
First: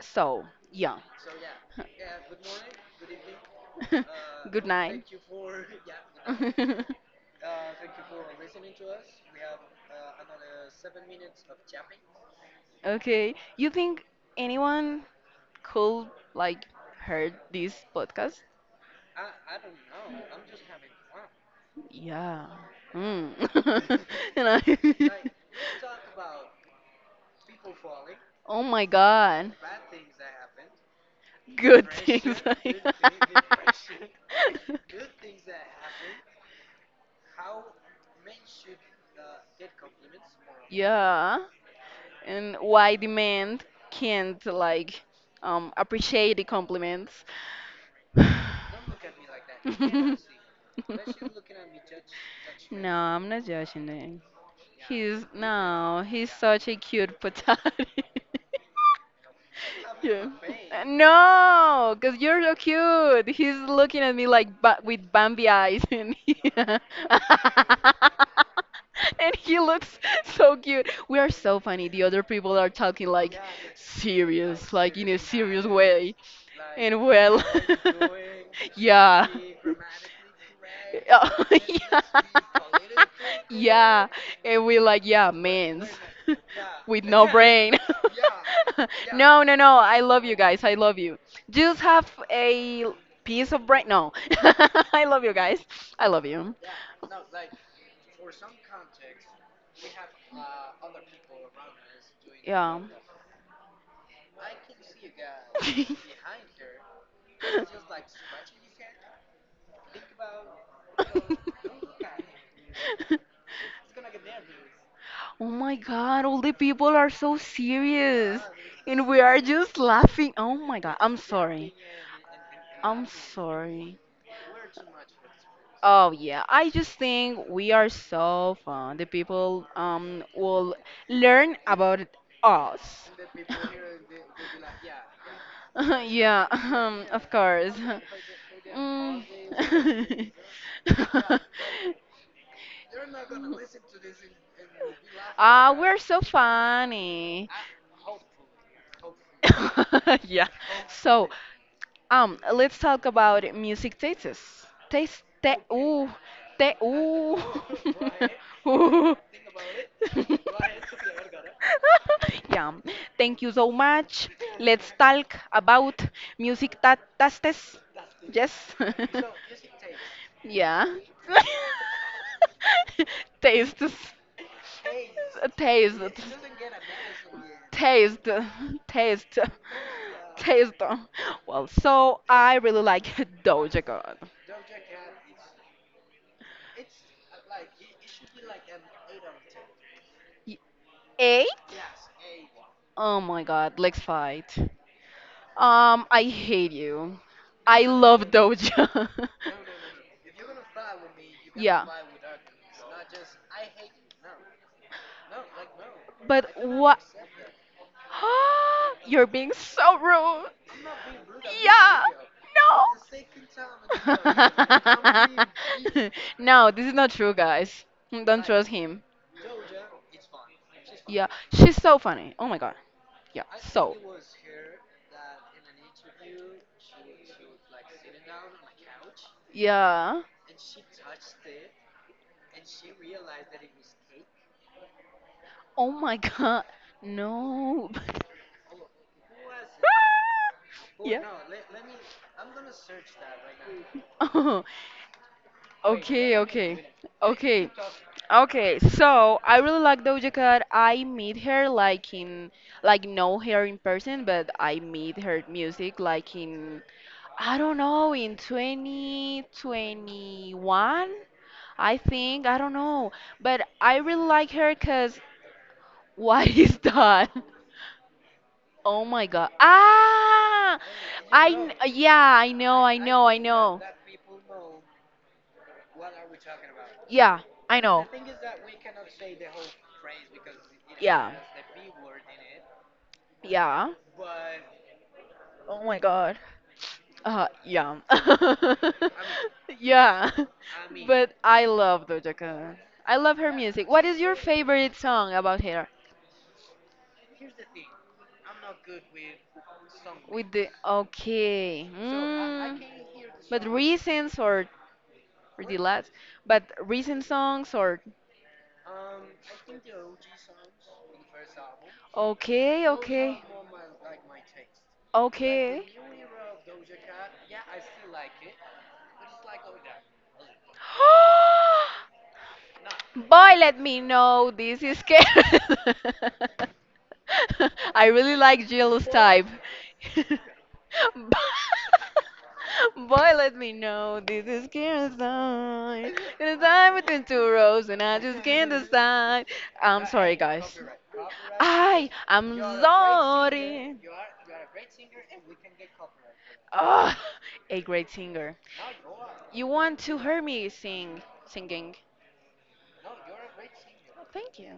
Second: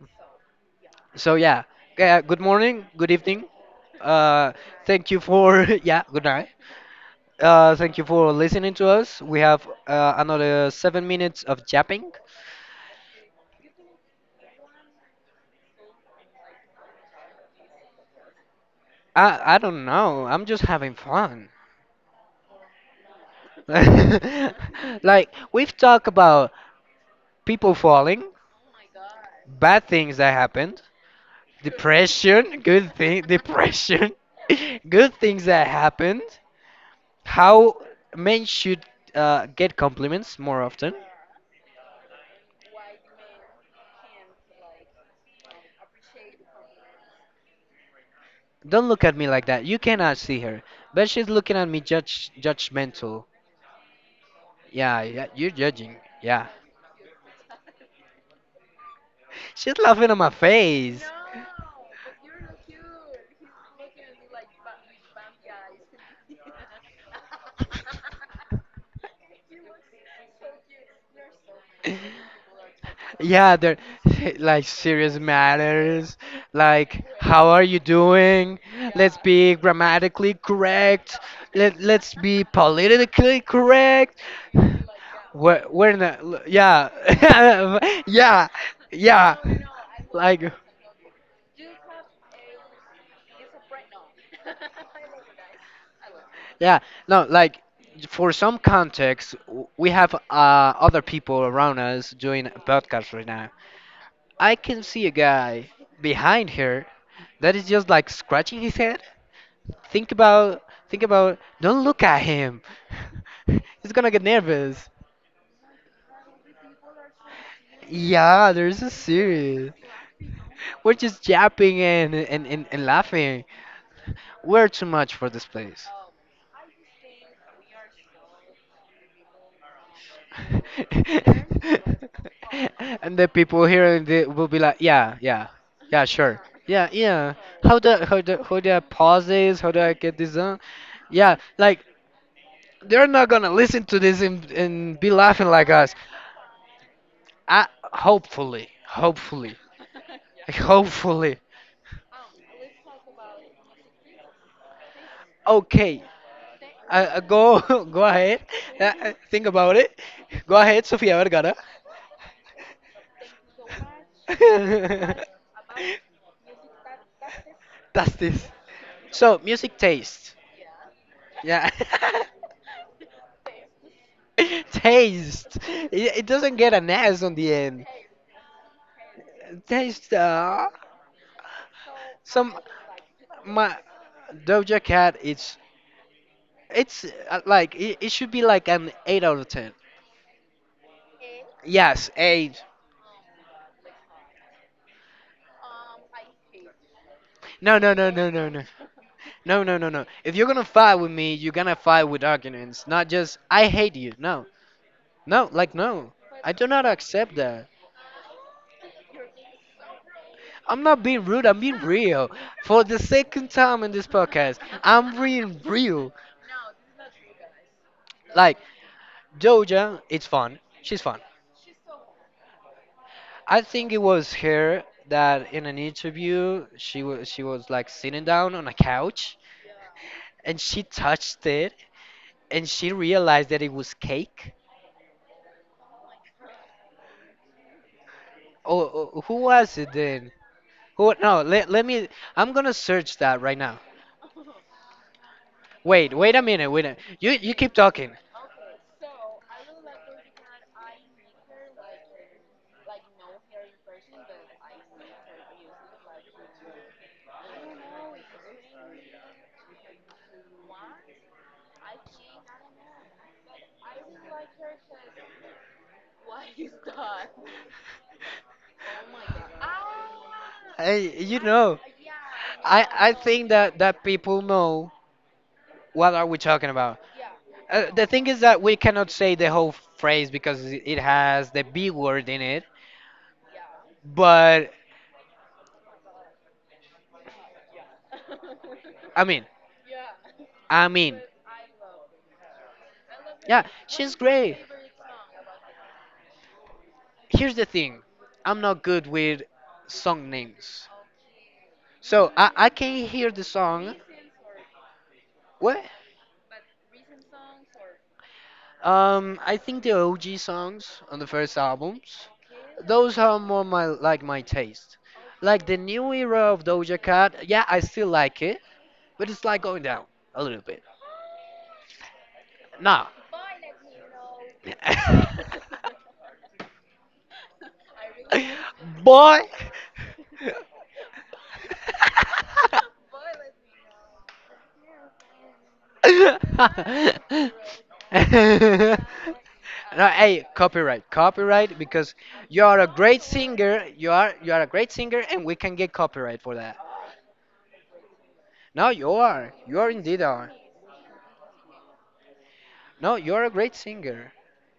so, yeah. So, yeah, yeah, good morning, good evening. Uh, Good night. Thank you for, yeah, good night. Uh, thank you for listening to us. We have uh, another seven minutes of yapping. Okay. You think anyone could, like, heard this podcast? I, I don't know, I'm just having fun. Yeah. Mm. And I- Like, we've talked about people falling, oh my god. bad things that happened, Good things. depression, good thing. Depression, good things that happened. How men should uh, get compliments more often. Yeah. And why the man can't like um, appreciate the compliments. No, Don't look at me like that. You cannot see her, but she's looking at me judge judgmental. I'm not judging him. Yeah, He's yeah, you're judging. no, he's Yeah, such a cute potato. she's laughing at my Yeah. Uh, face. no, because you're so cute. He's looking at me like ba with Bambi eyes, and he, and he looks so cute. We are so funny. The other people are talking like, Yeah, they're like serious, like in serious a serious matters. way. Like, And well, how are you doing? Let's yeah. be grammatically correct. Oh, Let yeah. let's be politically Yeah, correct. and we like, yeah, We're mans we're not. l- Yeah, with no brain. yeah, yeah. No, no, no. I love you Like, guys. I love you. Just have a piece of brain. No. I love you guys. I love you. yeah, no, like for some context, w- we have uh, other people around us doing a Yeah. podcast right now. I can see a guy behind her that is just like scratching his head. Think about, think about, don't look at him. He's gonna get nervous. Oh my God, all the people are so serious Yeah, there's a and we are series. just laughing. Oh my We're God, I'm just sorry. yapping and, and, and, and I'm laughing. sorry. We're too much for this place. Oh yeah, I just think we are so fun. The people um will learn about us. And the people here in the, will be like, yeah, yeah, yeah, sure. Yeah, Yeah, um, of yeah. course. How do how do how do I pause Mm. this? How do I get this done? Yeah, like they're not gonna listen to this and, and be laughing like Ah, us. we're so funny. I Hopefully, hopefully. Yeah. So, Hopefully. um, let's talk about music tastes. Taste, te, Okay. ooh, te, Uh, uh, ooh. go go ahead. Uh, uh, Ooh. Think about it. Go ahead, Sofia Vergara. Yeah. Thank you so much. Let's talk about music ta tastes. That's this. Yes. So, music taste. Yeah. Yeah. Tastes. Taste. Taste It, it doesn't get an S on the end. taste taste Taste. Uh, taste well so some I really like my Doja Cat. Doja Cat. It's it's uh, Like it, it should be like an eight out of ten. Y- a Yes, eight. oh my god, let's fight. um I hate you. No, I no, no, love no, no, no. Doja. No, no, no, no. If you're gonna fight with me, you're gonna Yeah, fight with arguments, not just I hate you. No, no, like no. but I do not what? accept that. You're being so rude. I'm not being rude. I'm being Yeah, real. For the second time in no. this podcast, I'm being real. No, this is not true, guys. Don't Like trust him. Doja, it's fun. She's fun. Yeah, she's so funny. Oh my god. Yeah, I think so. it was her that in an interview she was she was like sitting down on a couch Yeah. and she touched it and she realized that it was cake. Oh my god. No. Oh, oh, who was it then? Who? Yeah. No. Let, let me. I'm gonna search that right now. Oh, Wait. Wait okay, a minute. okay, Wait. A, you you okay, keep talking. okay. So I really like Doja Cat. I meet her like in, like know her in person, but I meet her music like in I don't know, in twenty twenty-one, I think, I don't know. But I really like her because what is that? Oh my God. Ah! I, you I, kn- know. yeah, I know, I I I know, I think that know. that people know what are we talking about. Yeah, I Uh, the know. thing is that we cannot say the whole phrase because it it Yeah. has the B word in it. Yeah. But Oh my God. Uh, yeah. I mean, Yeah. I mean, But I love Doja Cat. I love her yeah, music. What she's is your great. favorite song about her? Here's the thing, I'm not good with song With the names. okay. So I I Mm. can hear the But song. recent or or the What? last? But recent songs or Um, I think the O G songs on the first albums, okay, those are okay. more my like my taste. Like the Okay. new era of Doja Cat, yeah, I still like it, but it's like going down a little bit. Nah. Boy, let me know. This is scary. I really like Jill's Boy. type. Boy, let me know this is Kira's sign. It's time between two rows, and I just can't decide. I'm No, sorry, hey, guys. copyright, copyright, I because am you are a great singer. sorry. You are you are a great singer, and we can get copyright for that. Oh, a great singer. No, you are. You You are want to indeed hear are. me sing, singing? No, you're a great Oh, singer. thank you.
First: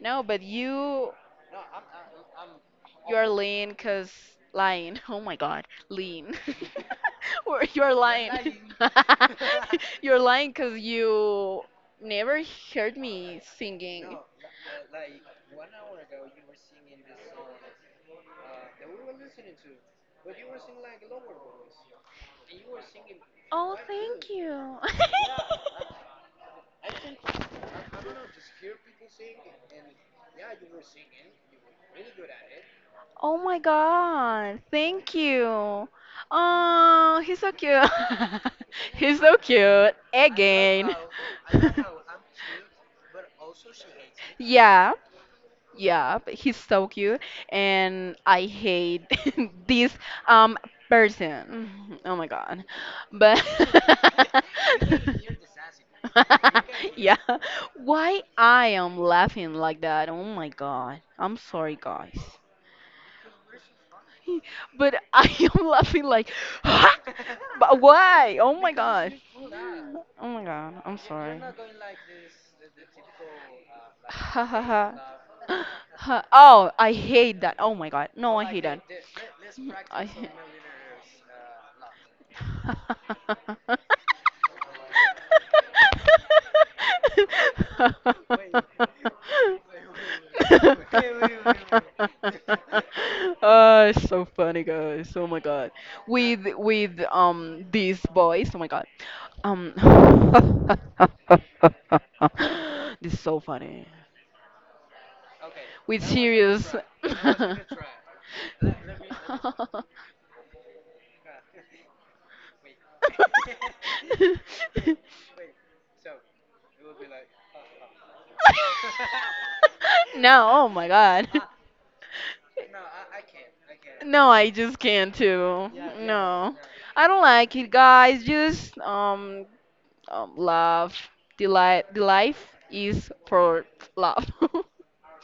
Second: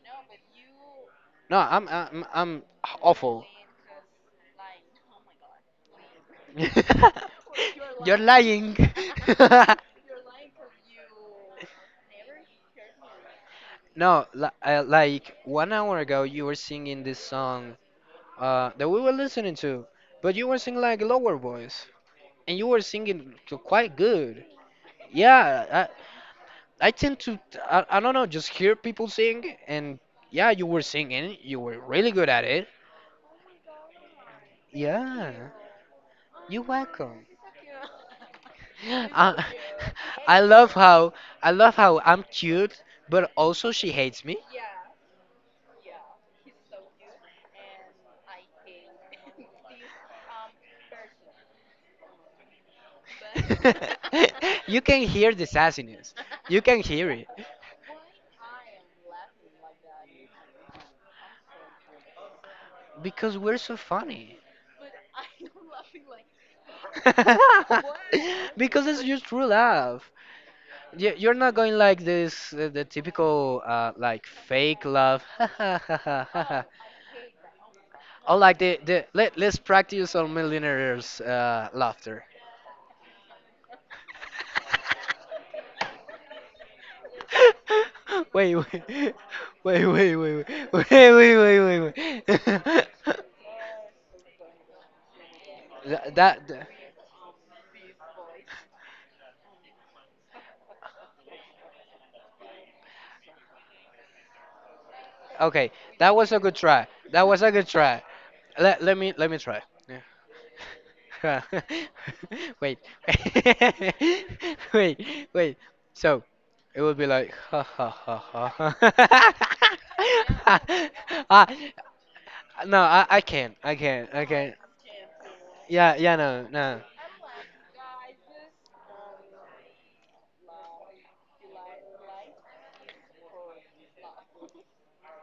No, but you No, I'm I'm I'm you're awful. lean because lying. Oh my god, lean. Or you're You're lying. lying. You're lying because you never heard me singing. No, li- uh, like one hour ago, you were singing this song uh, that we were listening to, but you were singing like a lower voice, and you were singing c- Oh, quite thank good. you. Yeah, I, I tend to I, I don't know, just hear people sing, and yeah, you were singing, you were really good at it. Oh my god, thank Yeah, you. you were. Oh, he's so cute. He's so Uh, cute. I love Again. how I love how I'm cute, but also she hates me. Yeah. Yeah, but he's so cute, and I hate this um person. Oh my God. But You can hear the sassiness. You can hear yeah, it why I am laughing like that? Oh my God. I'm sorry, guys. because we're so funny. But I am laughing like, "Huh? But why? Oh my Because it's God. your true love. Oh my God. I'm You- You're sorry. not going like this, uh, the typical uh, like Ha ha fake ha. love, or Ha- Oh, I hate that. Oh my God. No, I like hate that. the the let let's Mm, I practice hate. on millionaires uh, laughter. Wait, wait, wait, wait, wait, wait, wait, wait, wait, wait. Oh, it's so funny, guys. Oh my God. That, With that, th- with um these boys. Oh my God. Um. This is so funny. okay, With that was a good serious. try. That was a good try. Let, let me, let me try. Yeah. Wait, wait, wait. So, it would be like, ha ha ha no, ha. oh my god. Ah, no, I, I can't, I can't, I No, I can't. just can't too. Yeah, yeah, no, No. no. I don't like it, guys. Just um um, love, the, li- the life is for love.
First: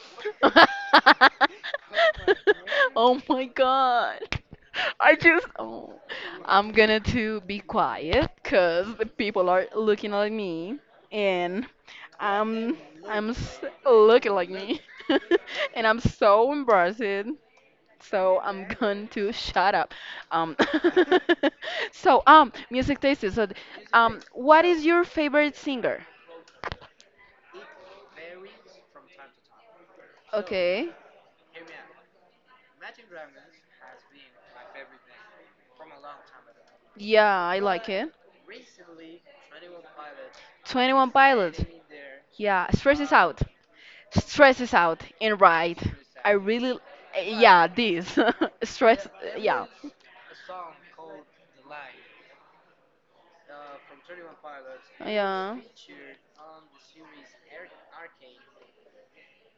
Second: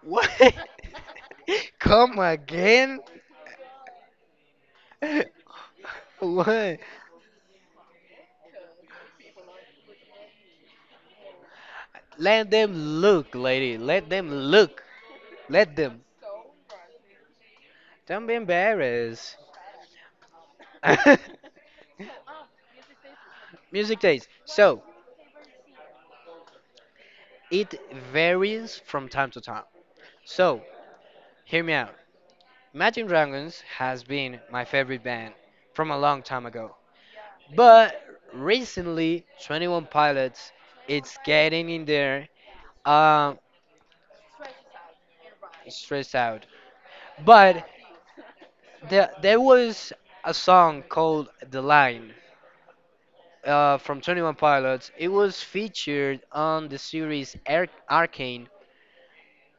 What? Come again? Oh my god. I just, oh. I'm What? gonna to be quiet because the people are looking at me and Let them I'm I'm look, s- lady. Let them looking like me look. Let and I'm them. so embarrassed. Don't be So I'm going to embarrassed. shut up. Um, so um, music taste. So, Music um, taste. what So, is your favorite singer? it varies from time to time. So, Okay. hear me out. Imagine Dragons has been my favorite band from a long time ago. Yeah, I like But it. recently, twenty-one Pilots, twenty-one it's Pilots. getting in there, Yeah, Stress is um, Out. Stress is Out and Right. stressed I out. really, But yeah, this. Stress, there, there yeah. was a song called The Line uh, from twenty-one Pilots. It was Yeah. featured on the series Ar- Arcane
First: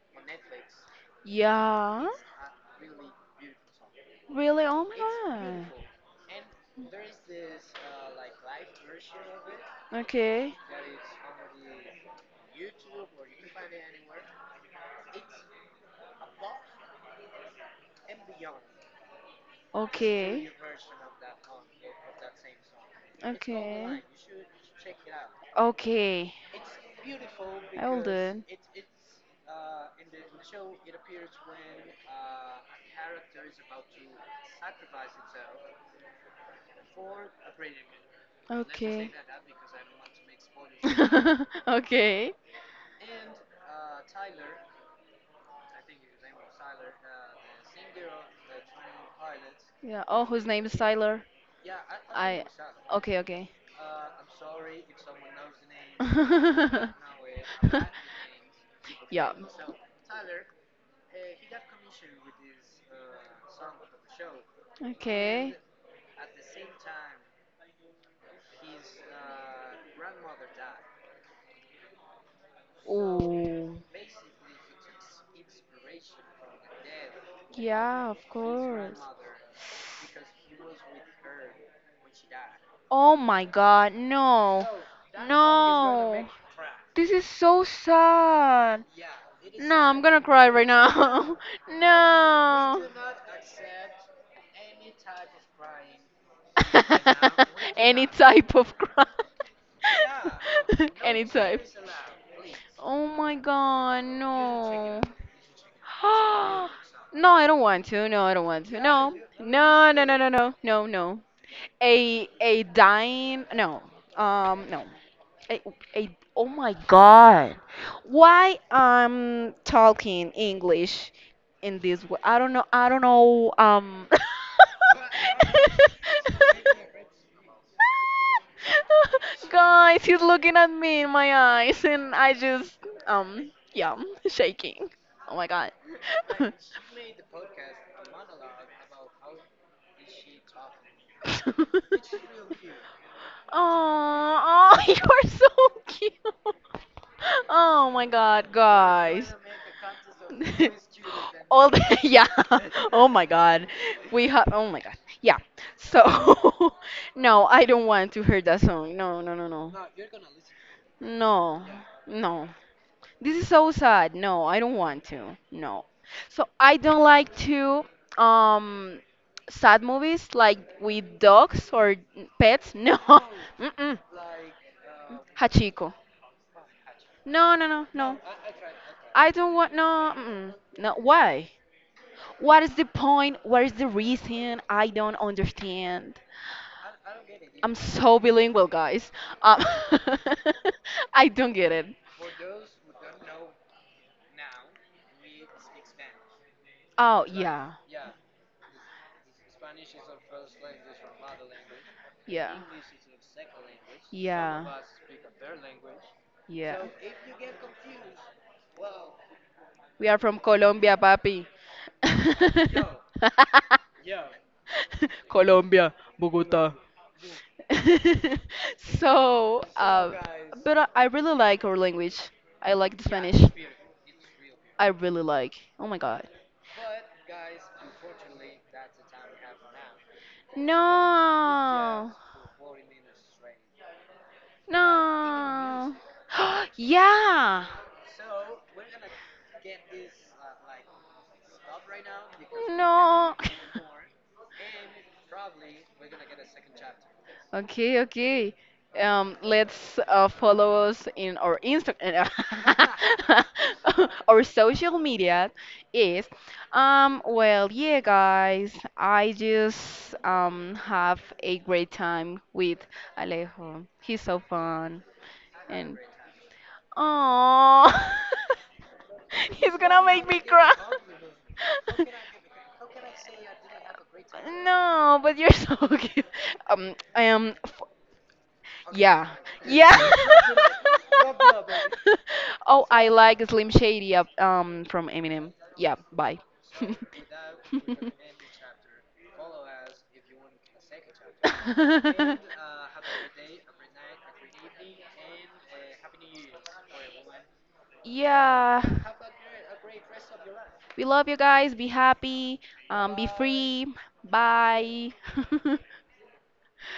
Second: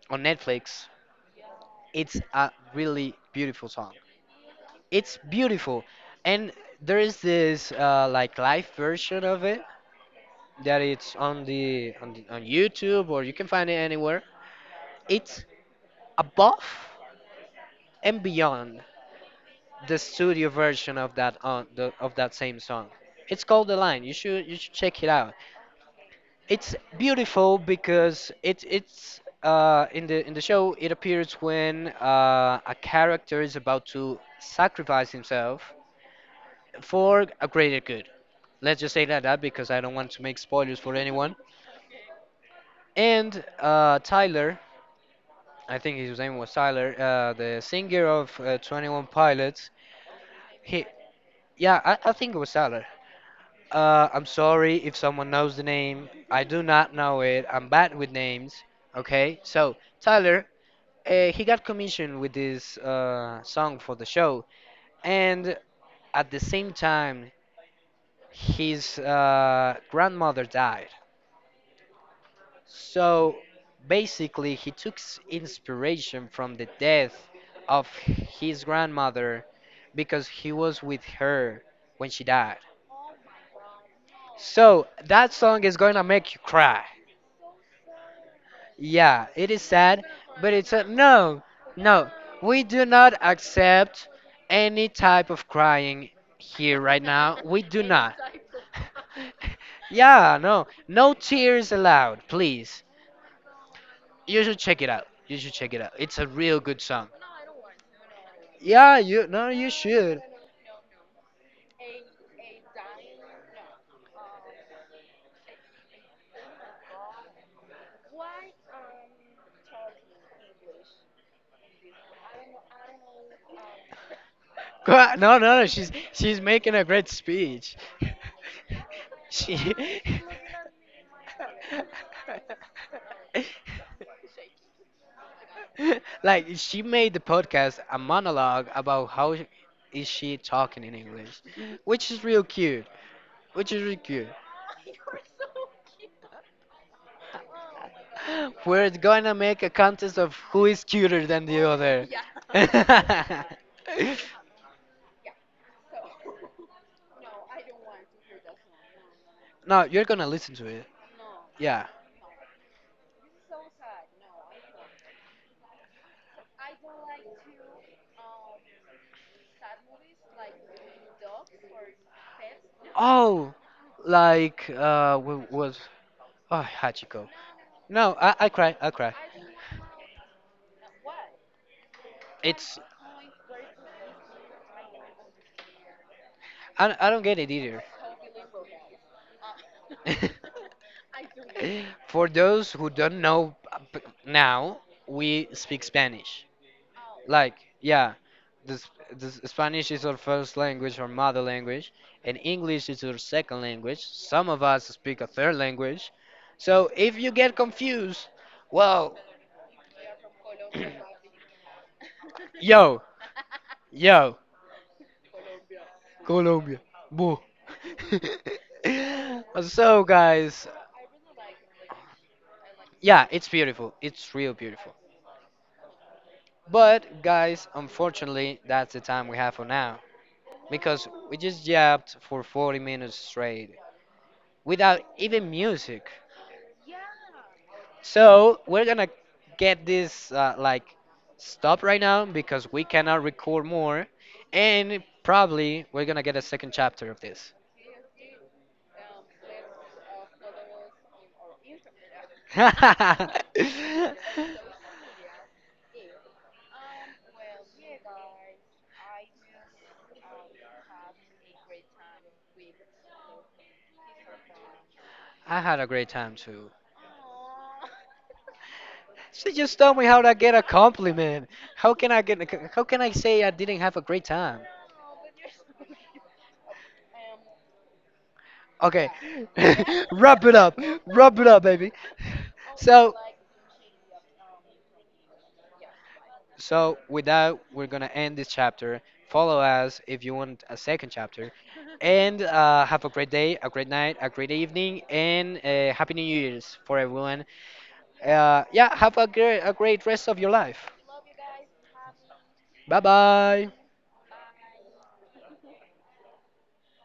on Netflix. Yeah. It's a really beautiful song. Really? Oh my It's god. beautiful, and there is this uh, like live version of it Okay. that it's on the on, the, on YouTube, or you can find it anywhere. It's above and beyond the Okay. studio version of that on the, of that same song. It's called The Okay. Line. You should you should check it out. Okay. It's beautiful I will do because it. it it's uh, in the in the show it appears when uh, a character is about to sacrifice himself for a greater good. Let's just say Okay. like that uh, because I don't want to make spoilers for anyone. Okay. And uh, Tyler, I think his name was Tyler, uh, the singer of uh, Twenty One Pilots. Yeah. Oh, whose name is He, Tyler? yeah, I, I think it I. was Tyler. Okay, okay. Uh, I'm sorry if someone knows the name. I do not know it. I'm bad with names. Yeah. Okay, so Tyler. Uh, he got commissioned with this uh, song for the show, and Okay. at the same time, his uh, grandmother died. So Ooh. basically, he took s- inspiration from the death of Yeah, of his course. grandmother because he was with her when she died. Oh my God, no. So that song is gonna No. make you cry. This is so sad. Yeah, it is No, I'm sad, gonna cry but right it's a now. no, no. We do not accept No. any type of crying here right now. We do Any not. type of crime. Yeah, no. No Any type. tears allowed, please. Oh my god, You should check it no. out. You should check it out. It's a real good song. No, I don't want to. No, I don't want to. Yeah, No. you no, you No, no, no, should. no, no. No, no. A a dying no. Um no. A, a oh my god. Why I'm talking English in this way? I don't know. I don't know um Go a- No, no, no. She's she's making a great speech. she guys, he's looking at me in my eyes, and I just, um, yeah, shaking. Oh my god. like she made the podcast a monologue about how sh- is she talking in English, which is real cute. Which is real cute. Oh, you are so cute. Oh my god, We're guys. gonna make a contest of who is cuter than All the the, other. yeah. Oh my god. We have oh my god. Yeah. So no, I don't want to hear that song. No, no, no, no. No, you're gonna listen to it. No, Yeah. no. This is so sad. No, I don't want to. No. So I don't like to um sad movies like with dogs or pets. No. Oh, Mm-mm. like uh, what was Hachiko. oh Hachiko? No, no, no, no. No, I I cry. I cry. I don't want no. Mm-mm. No. Why? What is It's the point? What is the reason? I don't understand. I I don't get it I'm either. so bilingual, guys. Um, I don't get it. For those who don't know uh, p- now, we speak Spanish. Oh, Like, yeah. yeah, the, s- the s- Spanish is our first language, our mother language, and Yeah. English is our second language. Some Yeah. of us speak a third language. So if you get confused, well, We are from Colombia, papi. yo, yo, Colombia. Colombia, boo. So, So, uh, guys, but I, I really like our language. I like the yeah, Spanish. it's beautiful. It's real I beautiful. really like. Oh my god. But, guys, unfortunately, that's the time we have for now, because we just No. yapped for forty minutes straight without even No. music. Yeah. So we're gonna get this uh, like stop right now because we cannot No. record more, and probably we're gonna get a second chapter of this. Okay, okay. Um, let's uh, follow us in our Instagram. I Our social media is. Um, well, yeah, guys. I just um have a great time with Alejo. He's so fun, had a and great time too. oh, She he's just told gonna me how make to me get a cry. compliment. How can I get? How can I say I didn't have a great time? No, but you're so cute. Um, I am Okay, yeah. Yeah. wrap it up, wrap it up, baby. Oh, I So like Slim Shady uh, um from Eminem. Yeah, bye. So, with that, we're going to end this chapter. Follow us if you want a second chapter. And uh, have a great day, a great night, a great evening, and uh, Happy New Year's for everyone. Uh, Yeah. Yeah, have a great, a great rest of your life. We love you guys. Be happy. Bye Um, be bye. free. Bye.